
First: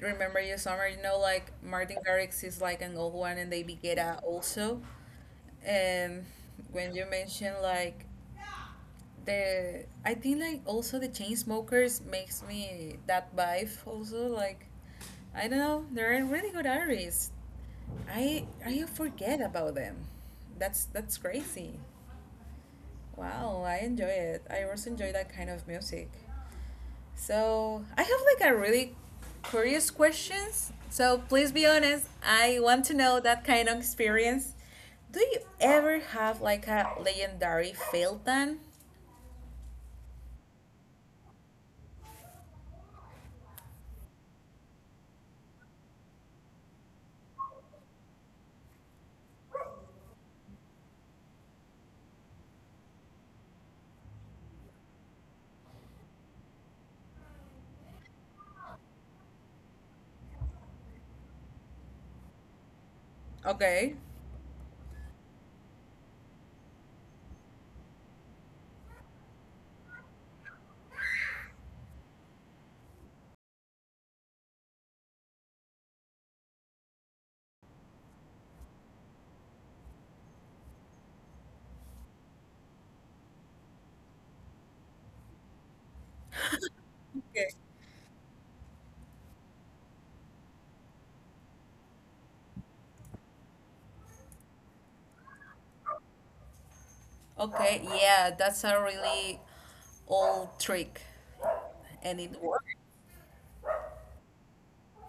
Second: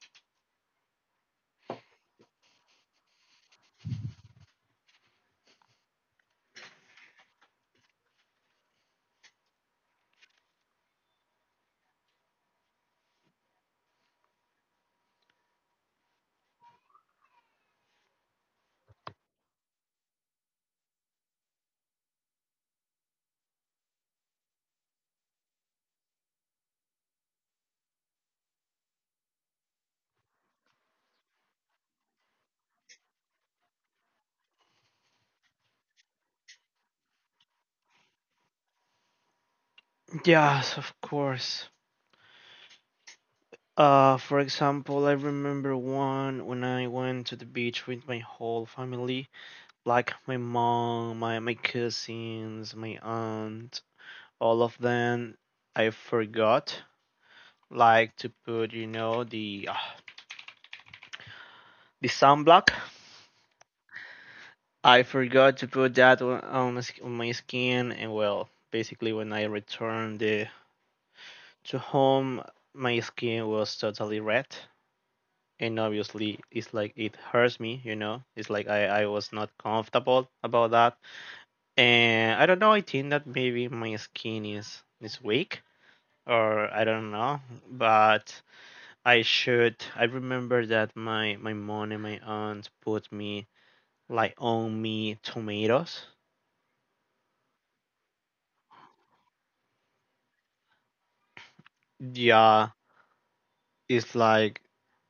remember your summer. Like Martin Garrix is like an old one, and David Guetta also. And when you mention like I think like also the Chainsmokers makes me that vibe also like. I don't know. They're really good artists. I forget about them. That's crazy. Wow, I enjoy it. I also enjoy that kind of music. So I have like a really curious questions. So please be honest. I want to know that kind of experience. Do you ever have like a legendary fail done?
Yes, of course. For example, I remember one when I went to the beach with my whole family, like my mom, my cousins, my aunt, all of them. I forgot like to put, you know, the ah, the sunblock.
Okay.
I forgot to put that on my skin, and well, basically, when I returned to home, my skin was totally red, and obviously it's like it hurts me, you know. It's like I was not comfortable about that, and I don't know, I think that maybe my skin is weak, or I don't know,
Okay.
but I should. I remember that my mom and my aunt put me like on me tomatoes.
Okay. Yeah, that's a really old trick, and it
Yeah,
worked.
it's like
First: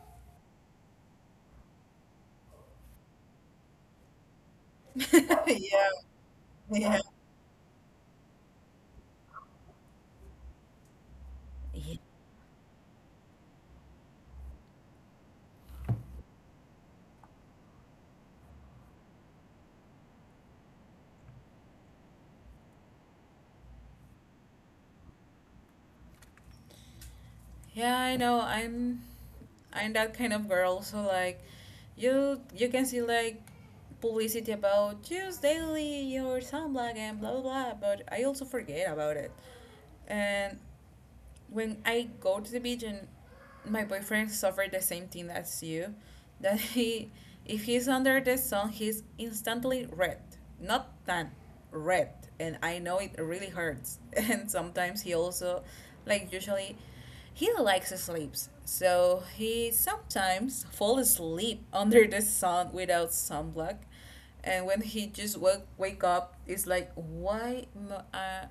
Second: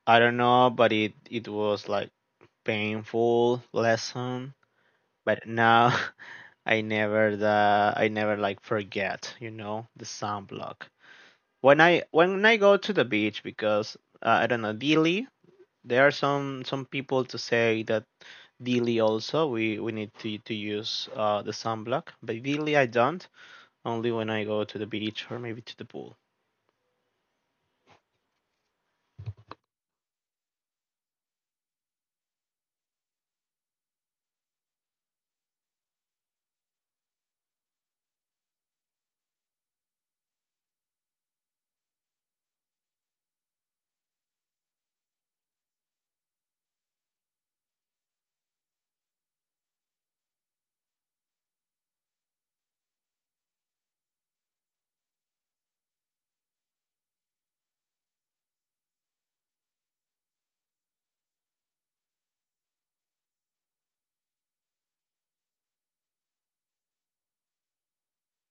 I don't know, but it was like painful lesson. But now
Yeah.
I
Yeah.
never the I never like forget, you know, the sunblock. When I go to the beach because I don't know, Dili, there are some people to say that Daily also, we need to use the sunblock. But daily I don't, only when I go to the beach or maybe to the pool.
Yeah, I know. I'm that kind of girl. So like, you can see like publicity about choose daily your sunblock and blah blah blah. But I also forget about it, and when I go to the beach and my boyfriend suffered the same thing as you, that he, if he's under the sun he's instantly red. Not tan, red. And I know it really hurts. And sometimes he also, like, usually he likes sleeps. So he sometimes fall asleep under the sun without sunblock. And when he just wake up, it's like, why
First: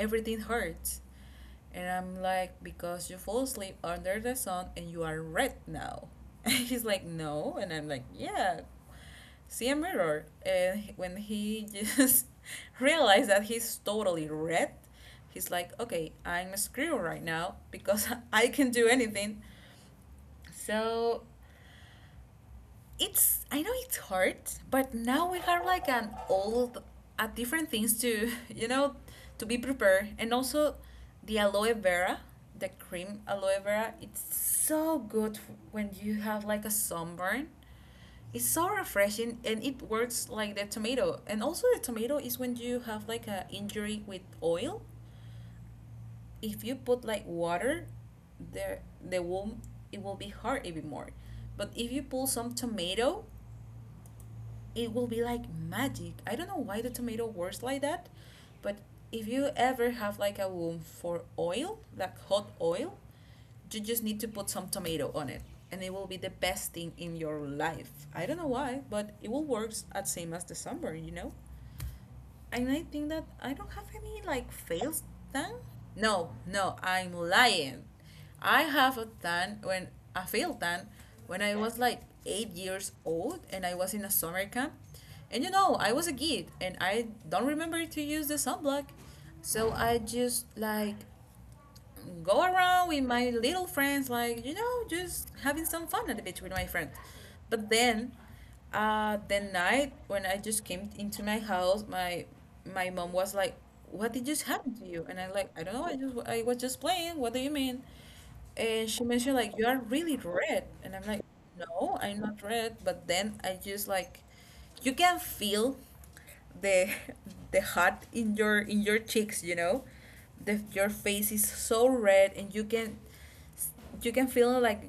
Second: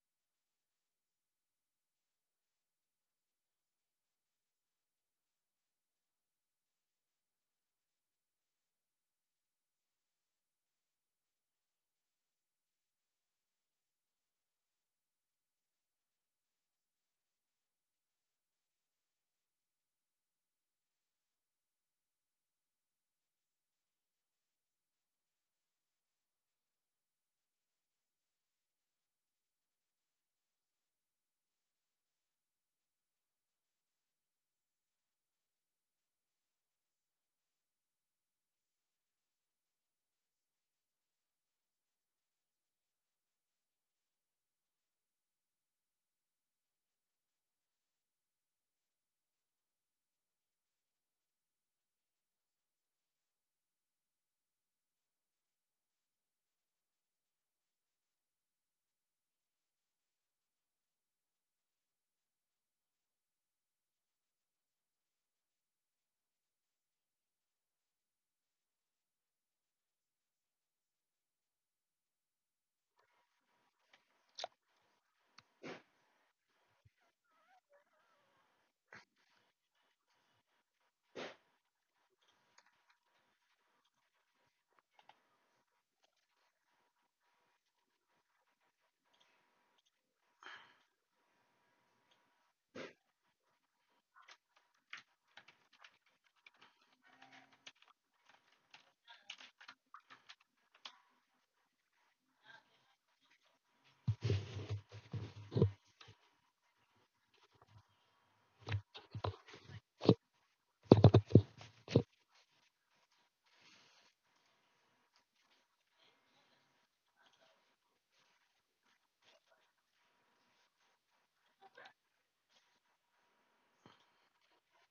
everything hurts? And I'm like, because you fall asleep under the sun and you are red now. He's like, no. And I'm like, yeah, see a mirror. And when he just realized that he's totally red, he's like, okay, I'm a screw right now because I can do anything. So it's I know it's hard, but now we have like an old, different things to to be prepared, and also the aloe vera, the cream aloe vera. It's so good when you have like a sunburn. It's so refreshing, and it works like the tomato. And also the tomato is when you have like a injury with oil. If you put like water, the the wound it will be hard even more. But if you pull some tomato it will be like magic. I don't know why the tomato works like that, but if you ever have like a wound for oil, like hot oil, you just need to put some tomato on it and it will be the best thing in your life. I don't know why, but it will work at same as the summer, you know? And I think that I don't have any like fails done. No, no, I'm lying. I have a tan when a failed tan when I was like 8 years old and I was in a summer camp. And you know, I was a kid and I don't remember to use the sunblock. So I just like go around with my little friends, like, you know, just having some fun at the beach with my friends. But then, the night when I just came into my house, my mom was like, "What did just happen to you?" And I like, "I don't know. I was just playing. What do you mean?" And she mentioned like you are really red, and I'm like no, I'm not red, but then I just like you can feel the the hot in your cheeks, you know, your face is so red, and you can feel like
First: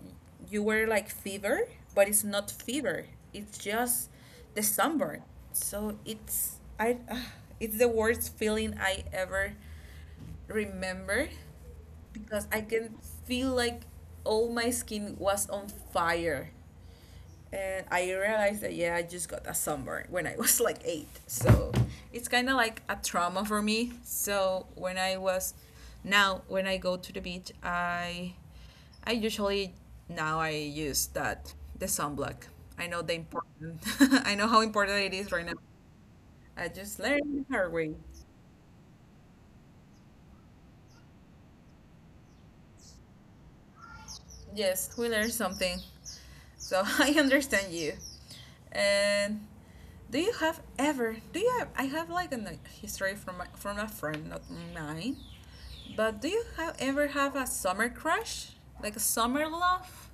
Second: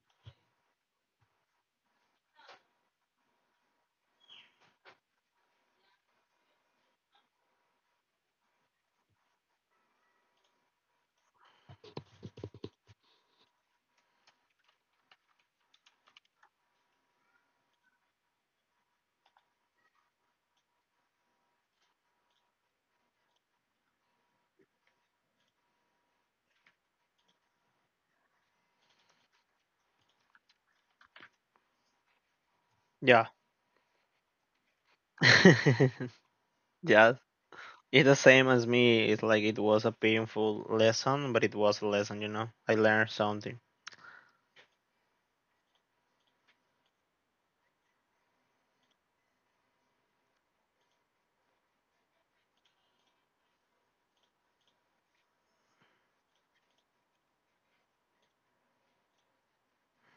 you were like fever, but it's not fever. It's just the sunburn. So it's I it's the worst feeling I ever remember, because I can feel like all my skin was on fire. And I realized that, yeah, I just got a sunburn when I was like eight. So it's kind of like a trauma for me. So when I was now, when I go to the beach, I usually now I use that the sunblock. I know the
Yeah.
important. I know how important it is right now. I just
Yeah.
learned the hard way.
It's the same as me. It's like it was a painful lesson, but it was a lesson, you know. I learned something.
Yes, we learned something. So I understand you. And do you have ever? Do you? Have, I have like a history from my, from a friend, not mine. But do you have ever have a summer crush, like a summer love?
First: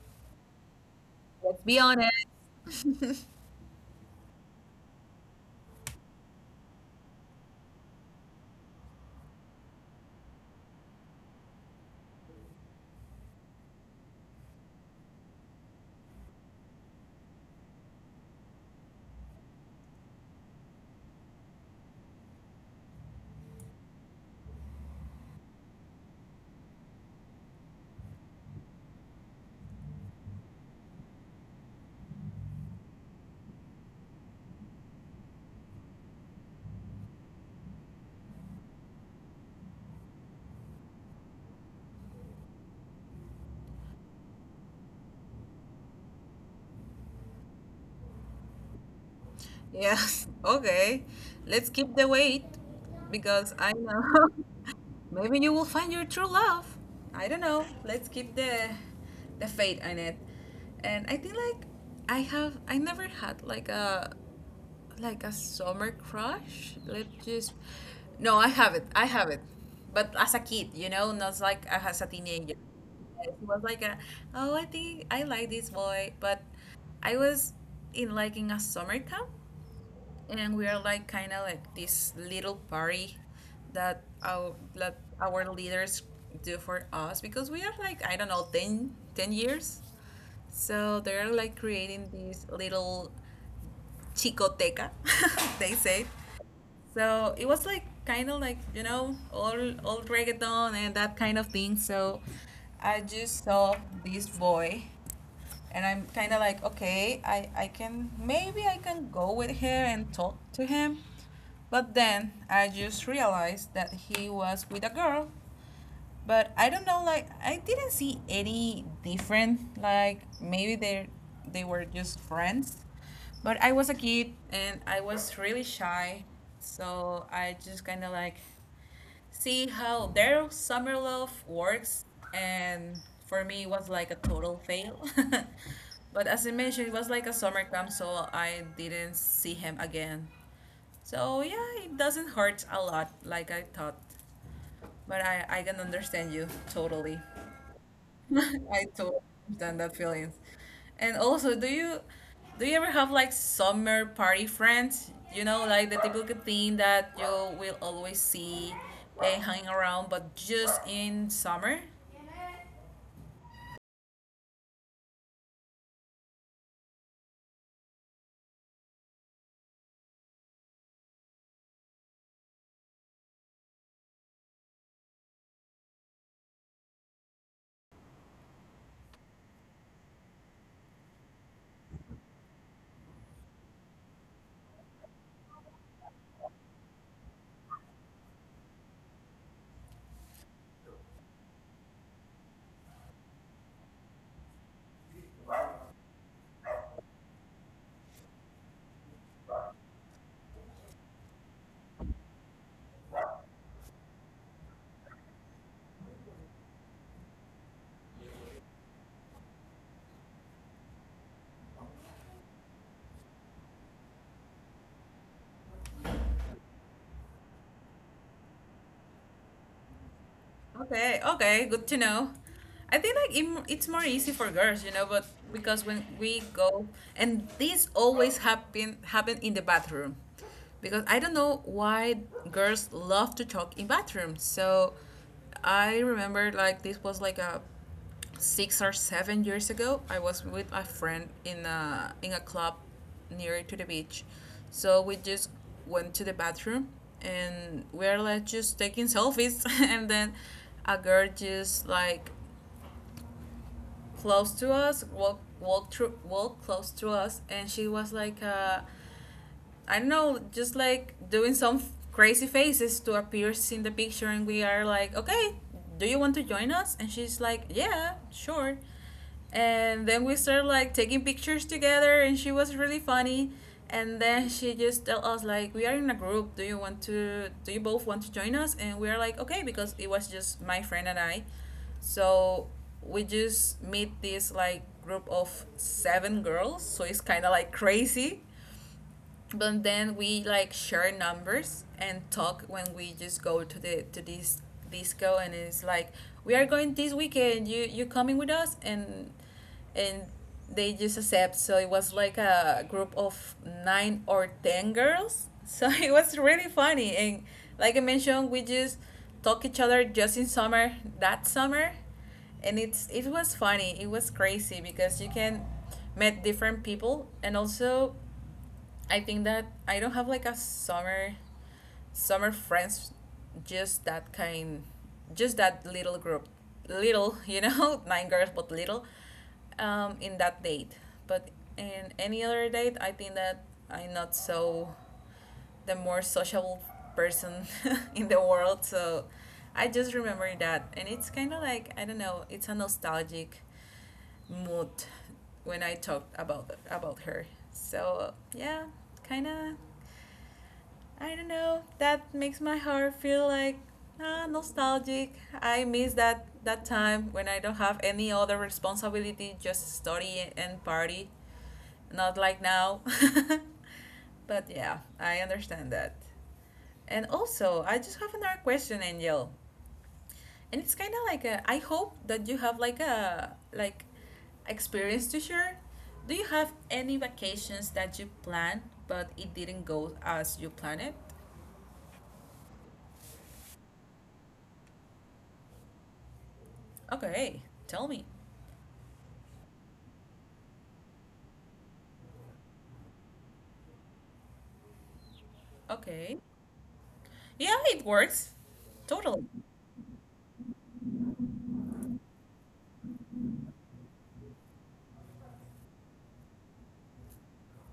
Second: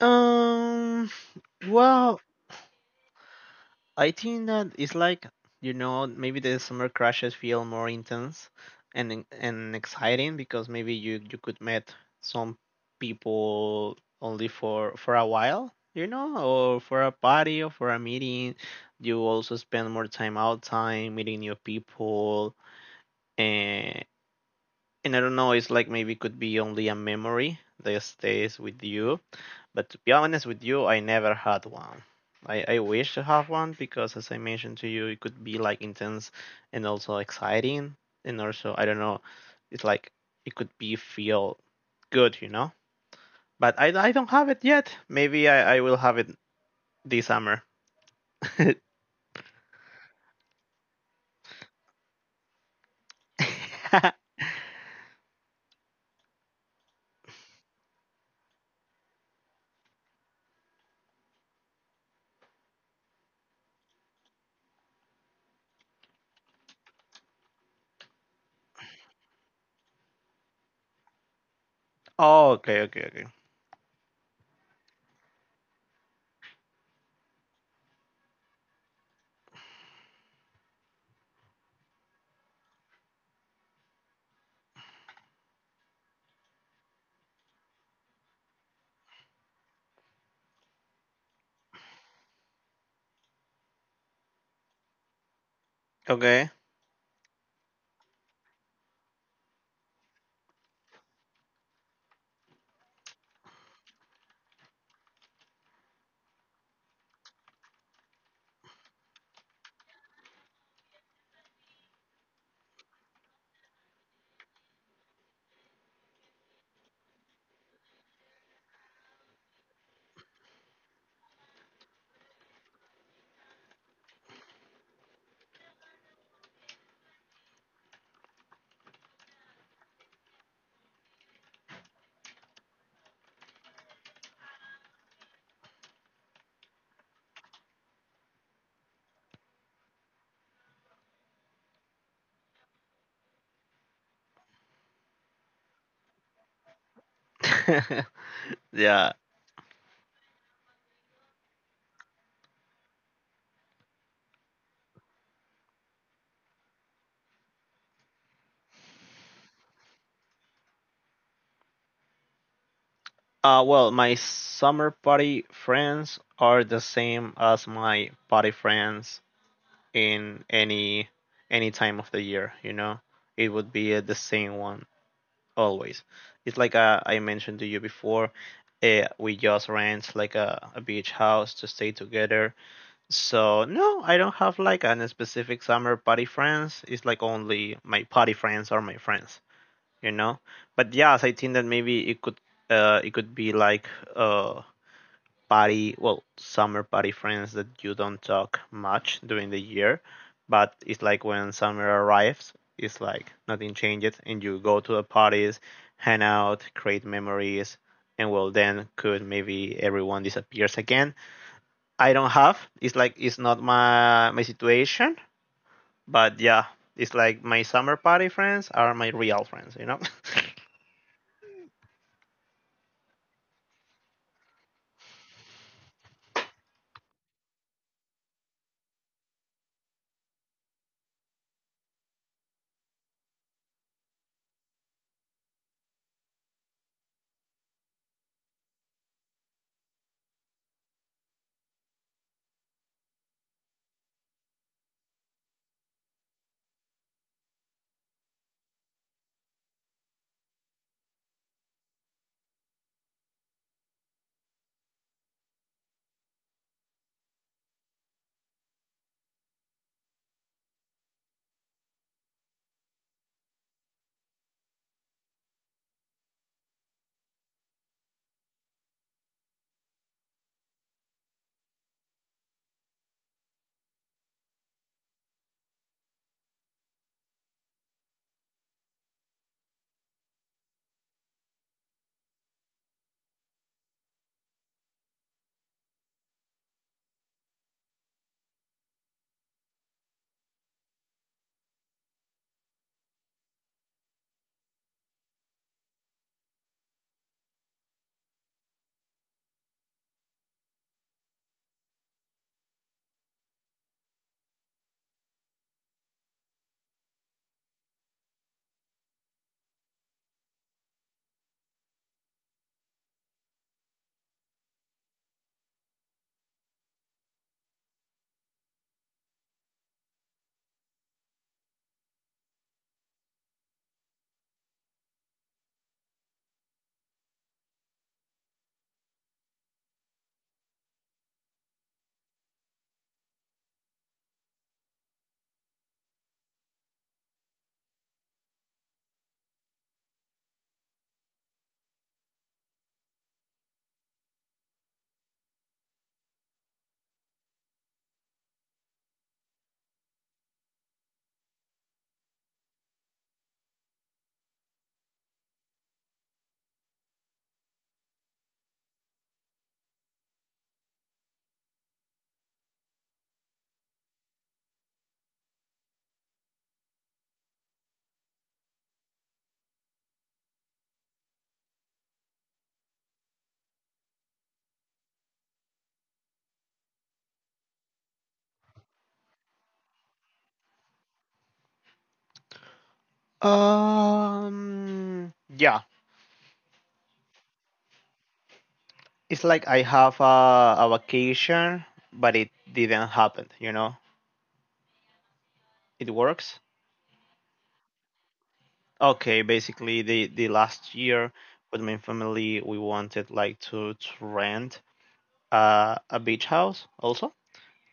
Um,
Let's be honest.
well, I think that it's like, you know, maybe the summer crashes feel more intense and exciting because maybe you could meet some people only for a while, you know, or for a party or for a meeting. You also spend more time outside meeting new people, and and I don't know, it's like maybe it could be only a memory that stays with you, but to be honest with you, I never had one. I wish to have one because, as I mentioned to you, it could be like intense and also exciting. And also, I don't know, it's like it could be feel good, you know? But I don't have it yet. Maybe I will have it this summer.
Yes. Okay. Let's keep the wait, because I know maybe you will find your true love. I don't know. Let's keep the fate on it. And I think like I never had like a summer crush. Let's just. No, I have it. I have it. But as a kid, you know, not like as a
Oh, okay,
teenager.
okay, okay.
It was like a, oh, I think I like this boy. But I was in like in a summer camp, and we are like kind of like this little party that our leaders do for us, because we are like I don't know ten years, so they're like creating these little chicoteca, they say.
Okay.
So it was like kind of like you know old reggaeton and that kind of thing. So I just saw this boy, and I'm kind of like, okay, I can maybe I can go with her and talk to him. But then I just realized that he was with a girl, but I don't know. Like I didn't see any different. Like maybe they were just friends, but I was a kid and I was really shy, so I just kind of like see how their summer love works, and for me it was like a total fail. But as I mentioned, it was like a summer camp, so I didn't see him again. So yeah, it doesn't hurt a lot like I thought, but I can understand you totally. I
Yeah.
totally understand that feelings. And also, do you ever have like summer party friends? You know, like the typical thing that you will always see and hang around, but just in summer.
Well, my summer party friends are the same as my party friends in any time of the year, you know. It would be the same one always. It's like, I mentioned to you before, we just rent like a beach house to stay together. So no, I don't have like an specific summer party friends. It's like only my party friends are my friends, you know. But yes, I think that maybe it could be like uh party, well, summer party friends that you don't talk much during the year, but it's like when summer arrives, it's like nothing changes, and you go to the parties, hang out, create memories, and well, then could maybe everyone disappears again. I don't have. It's like it's not my situation, but yeah, it's like my summer party friends are my real friends, you know.
Okay, okay, good to know. I think like it's more easy for girls, you know, but because when we go, and this always happen in the bathroom. Because I don't know why girls love to talk in bathrooms. So I remember like this was like a 6 or 7 years ago. I was with a friend in a club near to the beach. So we just went to the bathroom, and we are like just taking selfies, and then a girl just like close to us walk close to us, and she was like I don't know, just like doing some crazy faces to appear in the picture, and we are like, okay, do you want to join us? And she's like, yeah, sure. And then we started like taking pictures together, and she was really funny. And then she just told us like, we are in a group. Do you want to? Do you both want to join us? And we are like, okay, because it was just my friend and I. So we just meet this like group of seven girls. So it's kind of like crazy, but then we like share numbers and talk when we just go to the to this disco, and it's like we are going this weekend, you coming with us, and they just accept. So it was like a group of nine or ten girls. So it was really funny, and like I mentioned, we just talk each other just in summer, that summer. And it was funny, it was crazy, because you can met different people. And also I think that I don't have like a summer friends, just that kind, just that little group, little, you know, nine girls but little, in that date, but in any other date I think that I'm not so the more sociable person in the world. So I just remember that, and it's kind of like I don't know, it's a nostalgic mood when I talked about her. So yeah, kind of I don't know. That makes my heart feel like ah, nostalgic. I miss that time when I don't have any other responsibility, just study and party. Not like now. But yeah, I understand that. And also, I just have another question, Angel, and it's kind of like a, I hope that you have like a like experience to share. Do you have any vacations that you planned but it didn't go as you planned it?
um, yeah,
Okay, tell me.
it's like I have a vacation, but it didn't happen. You know, it
Okay.
works.
Yeah, it works.
Okay,
Totally.
basically the last year with my family, we wanted like to rent a beach house also.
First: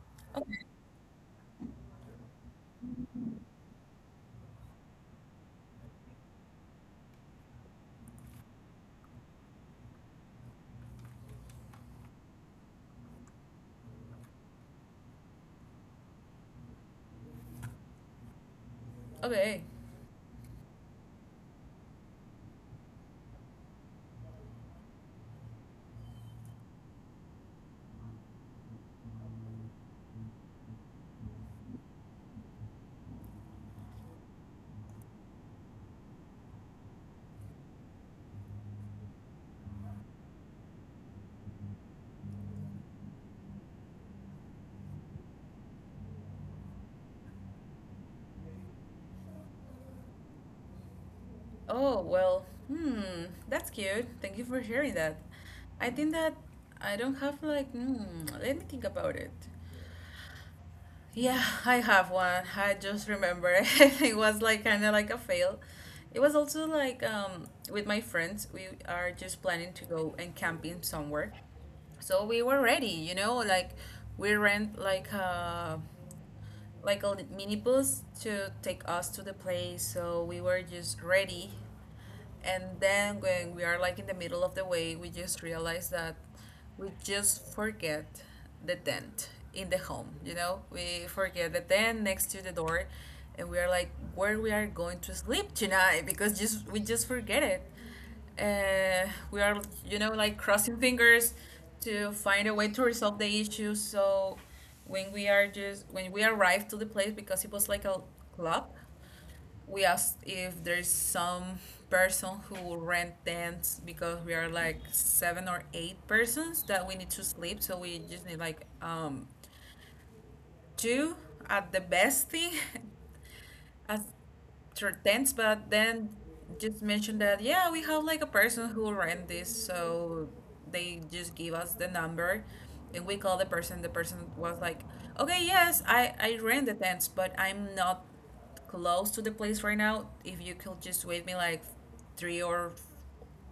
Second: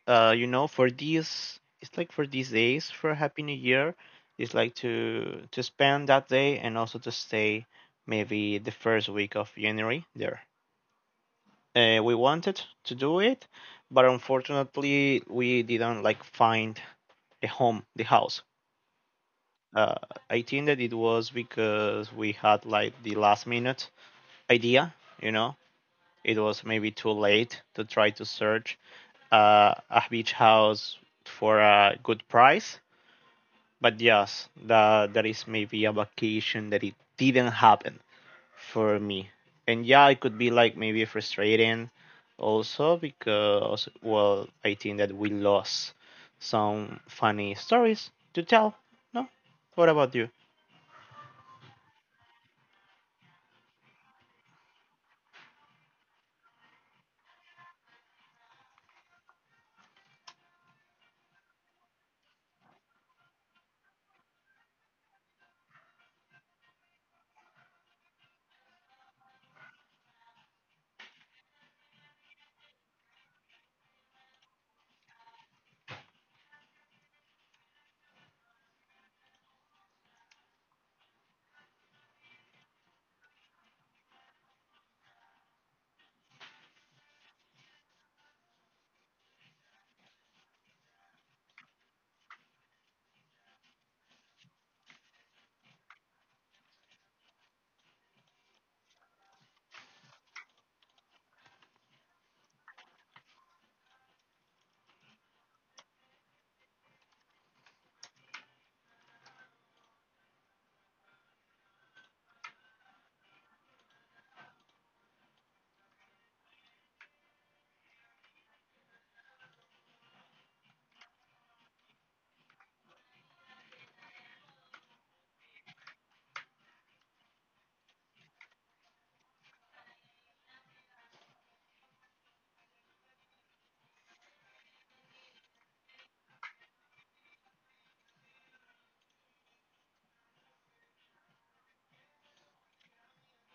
You
Okay.
know, for these it's like for these days for Happy New Year, it's like to spend that day and also to stay maybe the first week of January there. We wanted to do it, but unfortunately we didn't like find the home, the house.
Okay.
Uh, I think that it was because we had like the last minute idea, you know. It was maybe too late to try to search a beach house for a good price. But yes, that that is maybe a vacation that it didn't happen for me. And yeah, it could be like maybe frustrating also because well, I think that we lost some funny stories to tell. No, what about you?
Oh, well, hmm, that's cute. Thank you for sharing that. I think that I don't have like, hmm, let me think about it. Yeah, I have one. I just remember it. Was like kind of like a fail. It was also like with my friends, we are just planning to go and camping somewhere. So we were ready, you know, like we rent like a mini bus to take us to the place. So we were just ready, and then when we are like in the middle of the way, we just realize that we just forget the tent in the home. You know, we forget the tent next to the door, and we are like where we are going to sleep tonight? Because just we just forget it. We are, you know, like crossing fingers to find a way to resolve the issue. So when we arrived to the place, because it was like a club, we asked if there's some person who will rent tents, because we are like seven or eight persons that we need to sleep. So we just need like two at the best thing as sure tents. But then just mentioned that yeah, we have like a person who rent this. So they just give us the number, and we call the person. The person was like, okay, yes, I rent the tents, but I'm not close to the place right now. If you could just wait me like three or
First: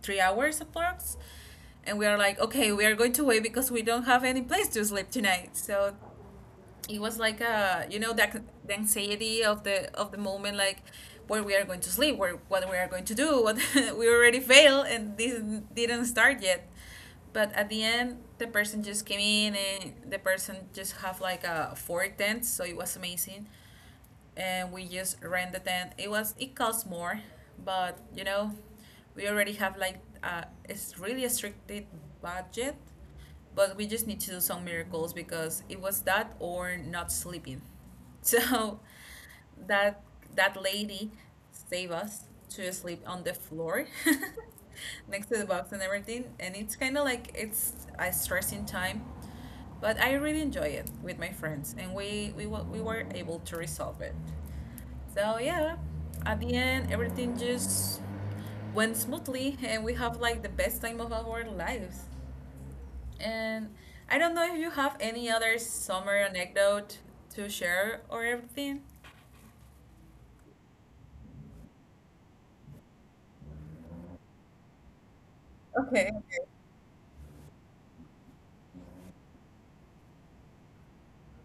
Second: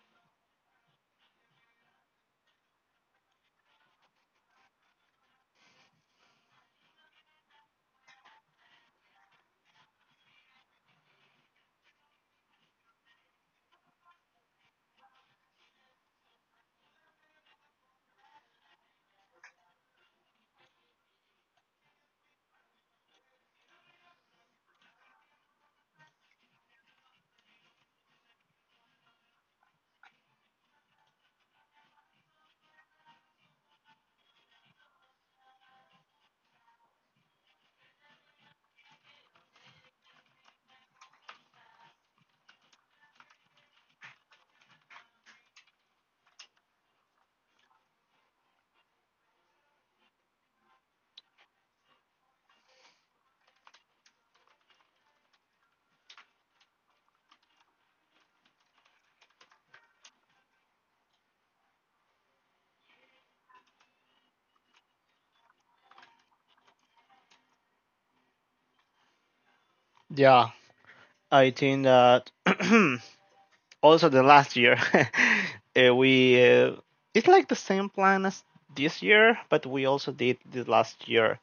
three hours approx. And we are like, okay, we are going to wait because we don't have any place to sleep tonight. So it was like a, you know that the anxiety of the moment, like where we are going to sleep, where, what we are going to do, what we already failed and this didn't start yet. But at the end, the person just came in, and the person just have like a four tents. So it was amazing, and we just rent the tent. It was it cost more, but you know, we already have like a, it's really a stricted budget. But we just need to do some miracles, because it was that or not sleeping. So that that lady saved us to sleep on the floor. Next to the box and everything. And it's kind of like it's a stressing time, but I really enjoy it with my friends, and we were able to resolve it. So yeah, at the end, everything just went smoothly, and we have like the best time of our lives. And I don't know if you have any other summer anecdote to share or everything.
Yeah, I think that also the last year eh,
Okay.
we it's like the same plan as this year, but we also did the last year.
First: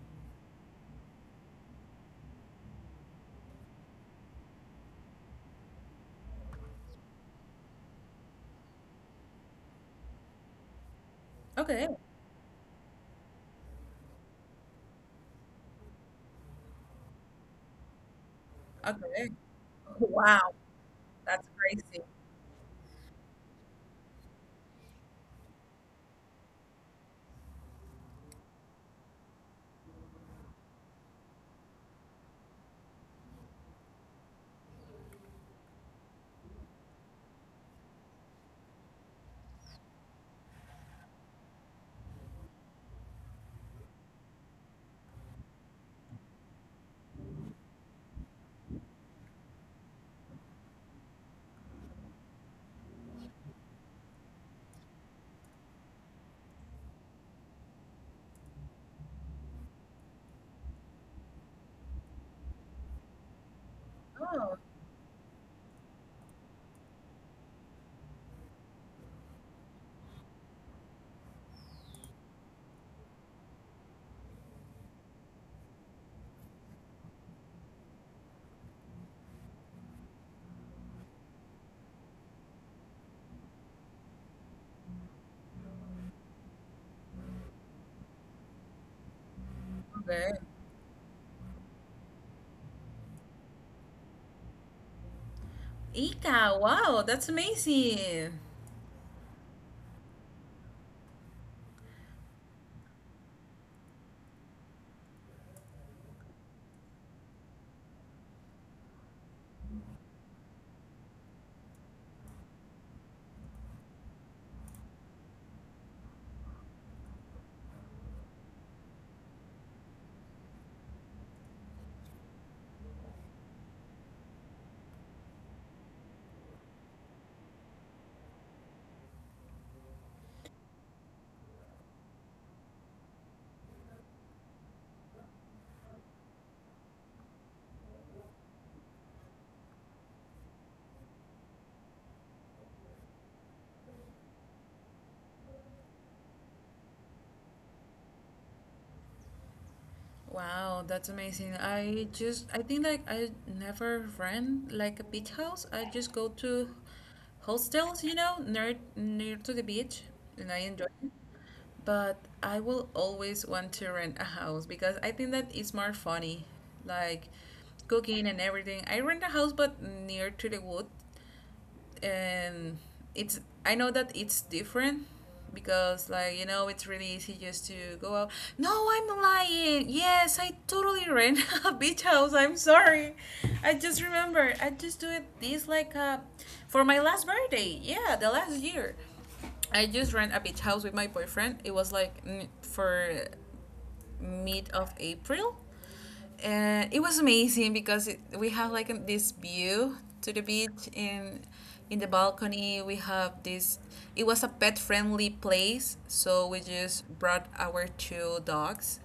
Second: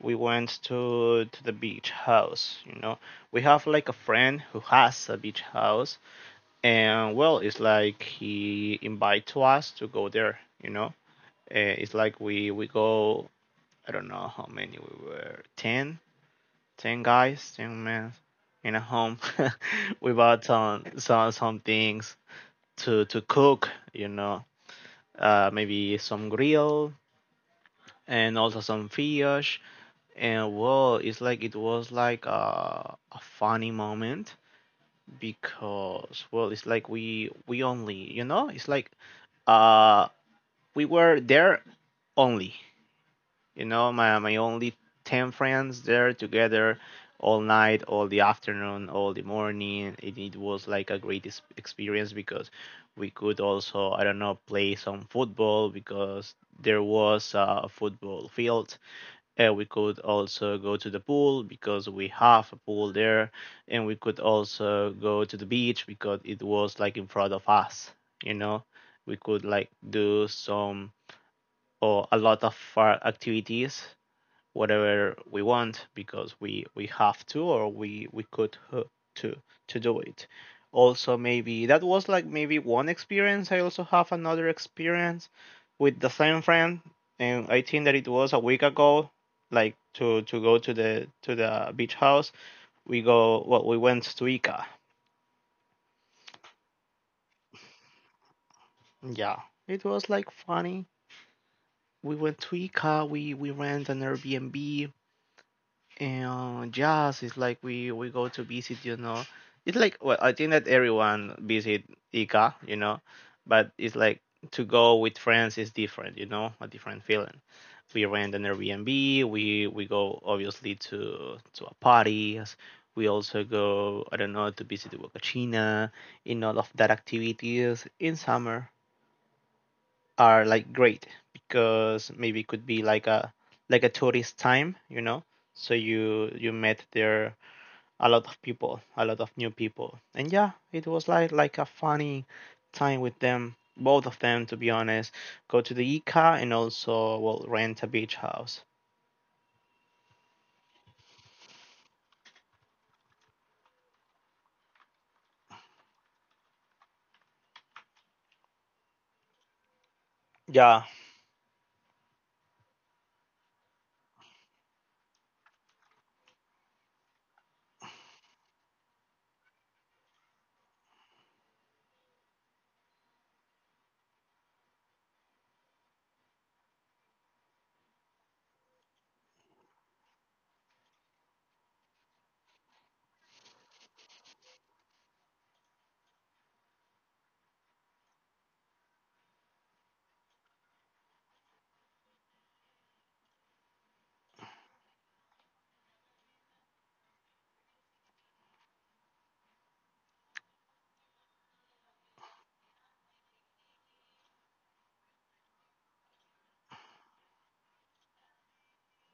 We went to the beach house. You know, we have like a friend who has a beach house, and well, it's like he invite to us to go there. You know, Eh,
Okay.
it's like we go. I don't know how many we were, ten guys, ten men in a home.
Okay.
We bought
Wow.
some some
That's
some
crazy.
things to cook, you know, maybe some grill and also some fish. And well, it's like it was like a funny moment because well, it's like we only, you know, it's like uh we were there only. You know, my only ten friends there together all night, all the afternoon, all the morning. It was like a great experience because we could also, I don't know, play some football because there was a football field. We could also go to the pool because we have a pool there, and we could also go to the beach because it was like in front of us. You know, we could like do some or a lot of activities whatever we want because we have to or we could to to do it. Also maybe that was like maybe one experience. I also have another experience with the same friend, and I think that it was a week ago like
Okay.
to go to the beach house. We go, well, we went to Ica.
Ika, wow, that's amazing.
Yeah, it was like funny. We went to Ica, we rent an Airbnb. And yes, it's like we go to visit, you know. It's like well, I think that everyone visit Ica, you know, but it's like to go with friends is different, you know, a different feeling. We rent an Airbnb. We go obviously to a parties. We also go, I don't know, to visit the Huacachina, in all of that activities in summer are like great because maybe it could be like a tourist time, you know. So you met there a lot of people, a lot of new people, and yeah, it was like a funny time with them, both of them to be honest. Go to the Ica and also well rent a beach house.
Wow, that's amazing. I think like I never ran like a beach house. I just go to hostels, near to the beach and I
Yeah,
enjoy. But I will always want to rent a house because I think that it's more funny, like cooking and everything. I rent a house, but near to the wood, and it's. I know that it's different because, like, it's really easy just to go out. No, I'm lying. Yes, I totally rent a beach house. I'm sorry. I just remember. I just do it this like for my last birthday. Yeah, the last year. I just rent a beach house with my boyfriend. It was like for mid of April, and it was amazing because we have like this view to the beach in the balcony. We have this. It was a pet friendly place, so we just brought our two dogs,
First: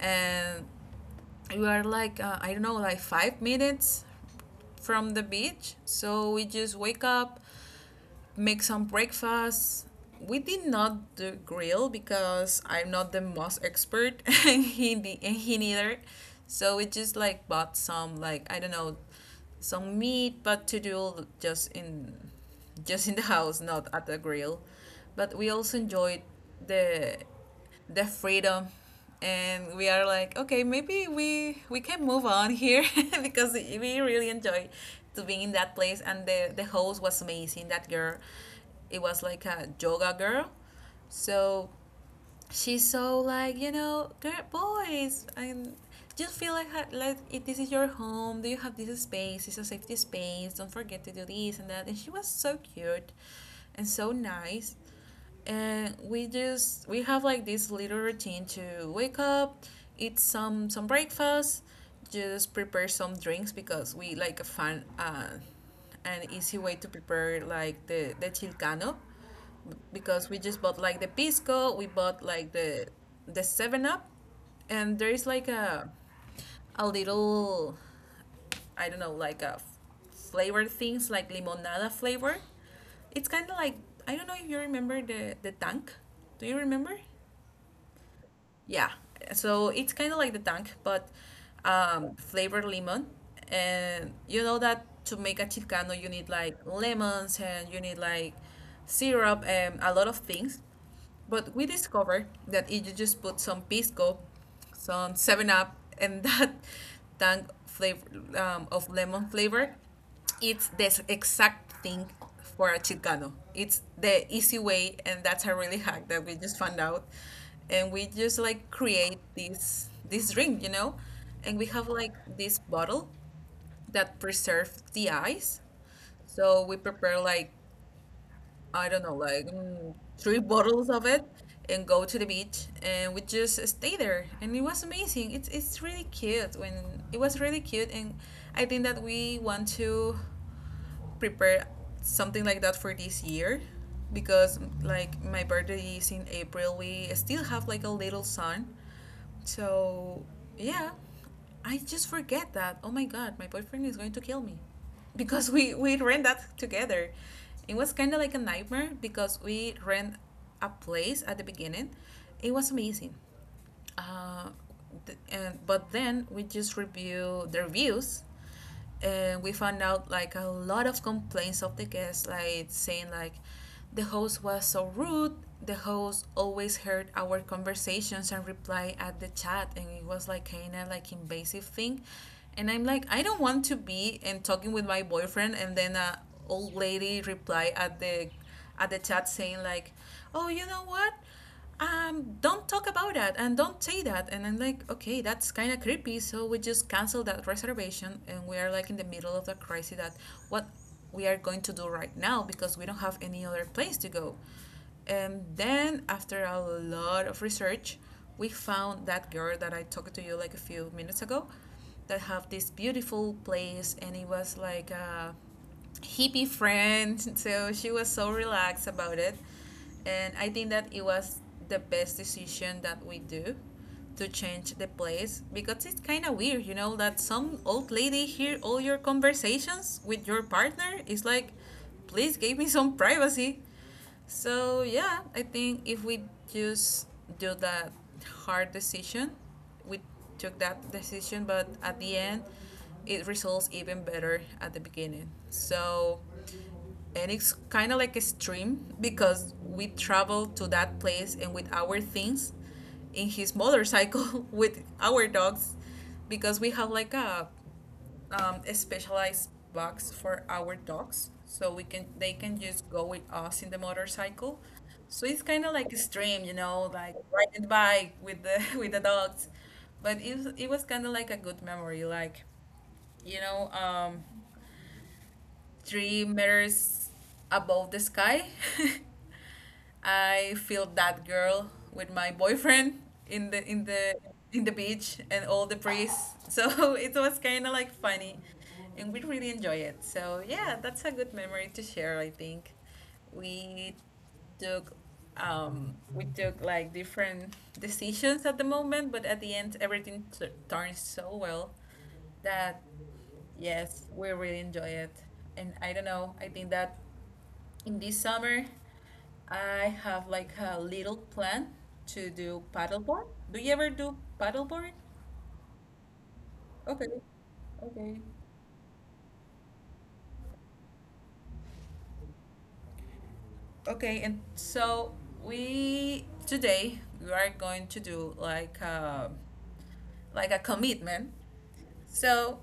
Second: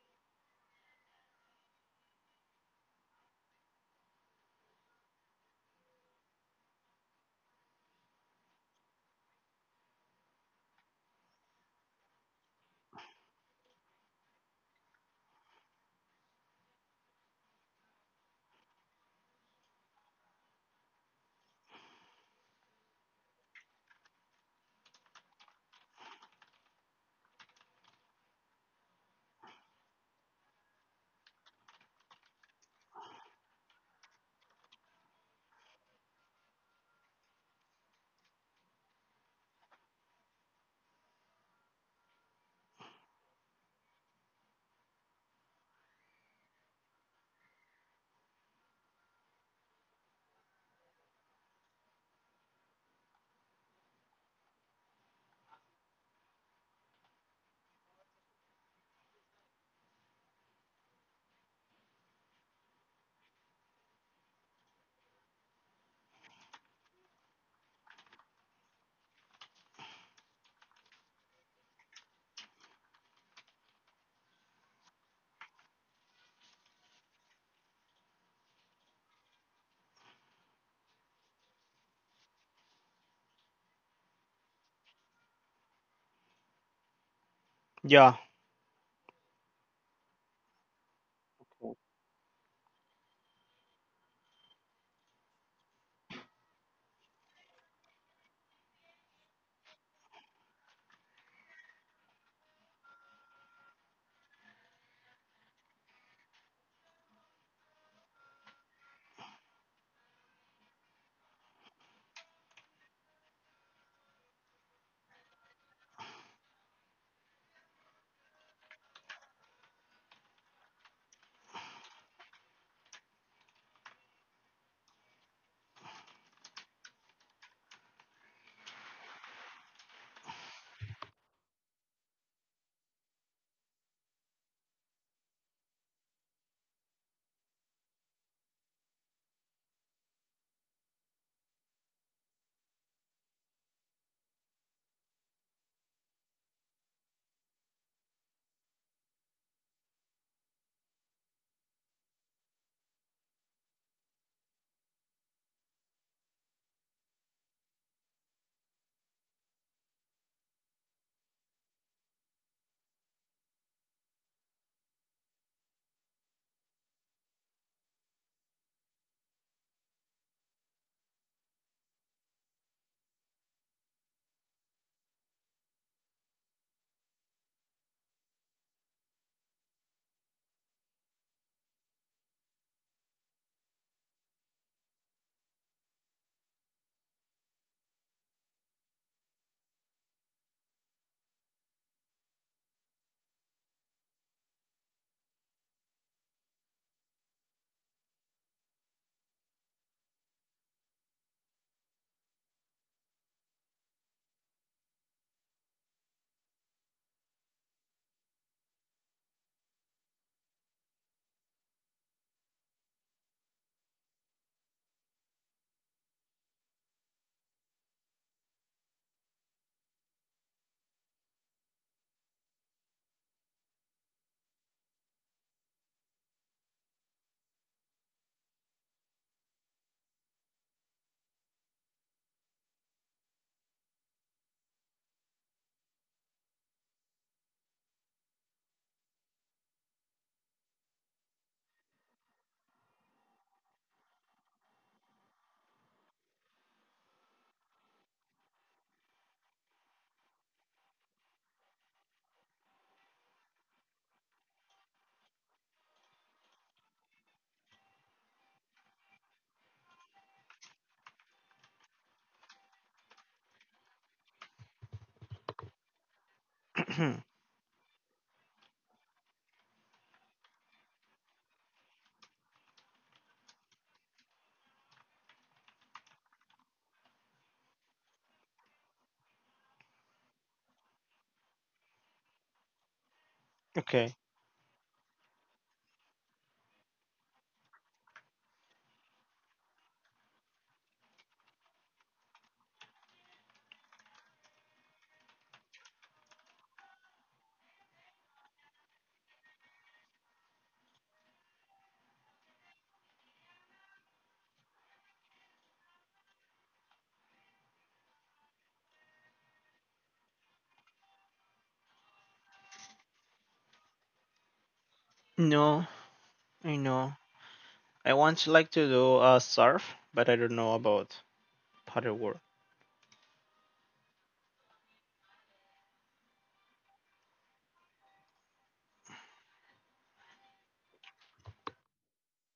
and we are like I don't know, like 5 minutes from the beach. So we just wake up, make some breakfast. We did not do grill because I'm not the most expert, and he neither. So we just like bought some, like, I don't know, some meat, but to do just in the house, not at the grill. But we also enjoyed the the freedom, and we are like, okay, maybe we can move on here because we really enjoy to being in that place. And the host was amazing, that girl, it was like a yoga girl. So she's so like girl, boys, and just feel like like, if this is your home, do you have this space, it's a safety space, don't forget to do this and that. And she was so cute and so nice. And we have like this little routine to wake up, eat some breakfast, just prepare some drinks, because we like a fun, an easy way to prepare like the chilcano, because we just bought like the pisco, we bought like the Seven Up, and there is like a little, I don't know, like a flavor things like limonada flavor. It's kind of like, I don't know if you remember the tank. Do you remember?
yeah.
Yeah. So it's kind of like the tank, but flavored lemon. And you know that to make a chilcano, you need like lemons and you need like syrup and a lot of things. But we discovered that if you just put some pisco, some 7 Up, and that tank flavor, of lemon flavor, it's the exact thing for a chicano. It's the easy way, and that's a really hack that we just found out. And we just like create this drink, and we have like this bottle that preserves the ice. So we prepare like, I don't know, like three bottles of it, and go to the beach, and we just stay there, and it was amazing. It's really cute when it was really cute. And I think that we want to prepare something like that for this year because like my birthday is in April. We still have like a little sun. So, yeah. I just forget that. Oh my god, my boyfriend is going to kill me. Because we rent that together. It was kind of like a nightmare because we rent a place at the beginning. It was amazing. Uh, but then we just review the reviews, and we found out like a lot of complaints of the guests, like saying like the host was so rude, the host always heard our conversations and reply at the chat, and it was like kind of like invasive thing. And I'm like, I don't want to be and talking with my boyfriend, and then a old lady reply at the chat, saying like, oh, you know what, don't talk about that and don't say that. And I'm like, okay, that's kind of creepy. So we just cancel that reservation, and we are like in the middle of the crisis. That what we are going to do right now, because we don't have any other place to go. And then, after a lot of research, we found that girl that I talked to you like a few minutes ago that have this beautiful place, and it was like a hippie friend. So she was so relaxed about it. And I think that it was the best decision that we do, to change the place, because it's kind of weird, that some old lady hear all your conversations with your partner. It's like, please give me some privacy. So yeah, I think if we just do that hard decision, we took that decision, but at the end, it results even better at the beginning. So, and it's kind of like a stream because we traveled to that place and with our things in his motorcycle with our dogs, because we have like a specialized box for our dogs, so we can they can just go with us in the motorcycle. So it's kind of like extreme, like riding the bike with the with the dogs. But it was kind of like a good memory, like you know, um, 3 meters above the sky. I feel that girl with my boyfriend in the in the
Okay.
in the beach and all the priests. So it was kind of like funny, and we really enjoy it. So yeah, that's a good memory to share. I think we took we took like different decisions at the moment, but at the end everything turns so well that, yes, we really enjoy it. And I don't know, I think that in this summer I have like a little plan to do paddleboard. Do you ever do paddleboard?
No, I know.
Okay.
I
Okay.
want to like to do surf, but I don't know about paddleboard.
Okay, and so we today we are going to do like a commitment. So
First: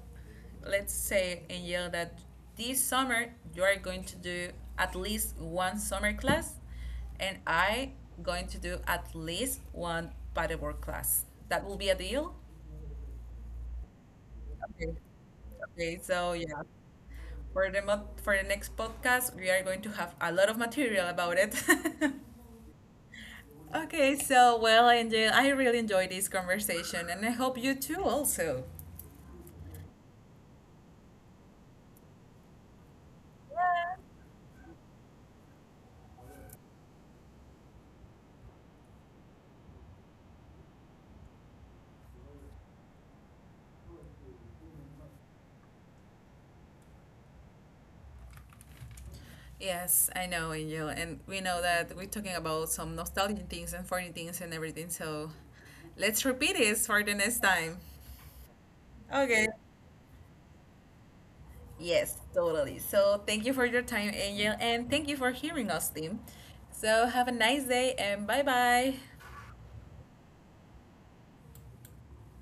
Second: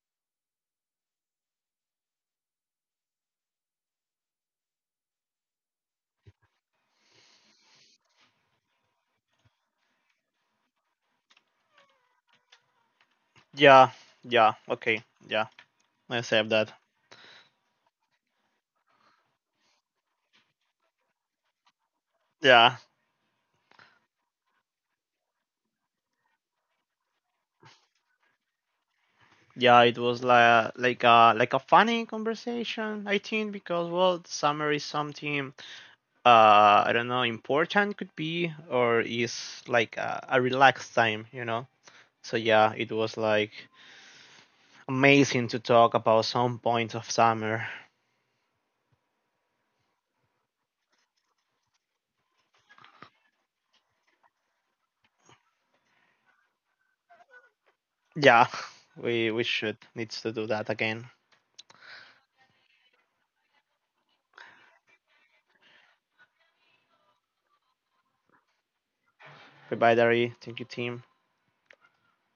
let's say, Angel, that this summer you are going to do at least one summer class, and I going to do at least one paddleboard class. That will be a deal?
Yeah, yeah.
Okay.
Okay, yeah.
Okay,
I
so
save
yeah,
that.
for the next podcast, we are going to have a lot of material about it.
Yeah,
Okay, so well, I really enjoyed this conversation, and I hope you too also.
yeah, it was like like a funny conversation, I think, because well, summer is something, I don't know, important could be or is like a relaxed time, you know. So yeah, it was like amazing to talk about some points of summer.
Yes, I know, Angel, and we know that we're talking about some nostalgic things and funny things and everything. So let's repeat this for the next time.
Yeah. We
Okay.
should needs to do that again.
Yes, totally. So thank you for your time, Angel, and thank you for hearing us, team. So have a nice day and bye bye.
Goodbye, Dari, thank you, team.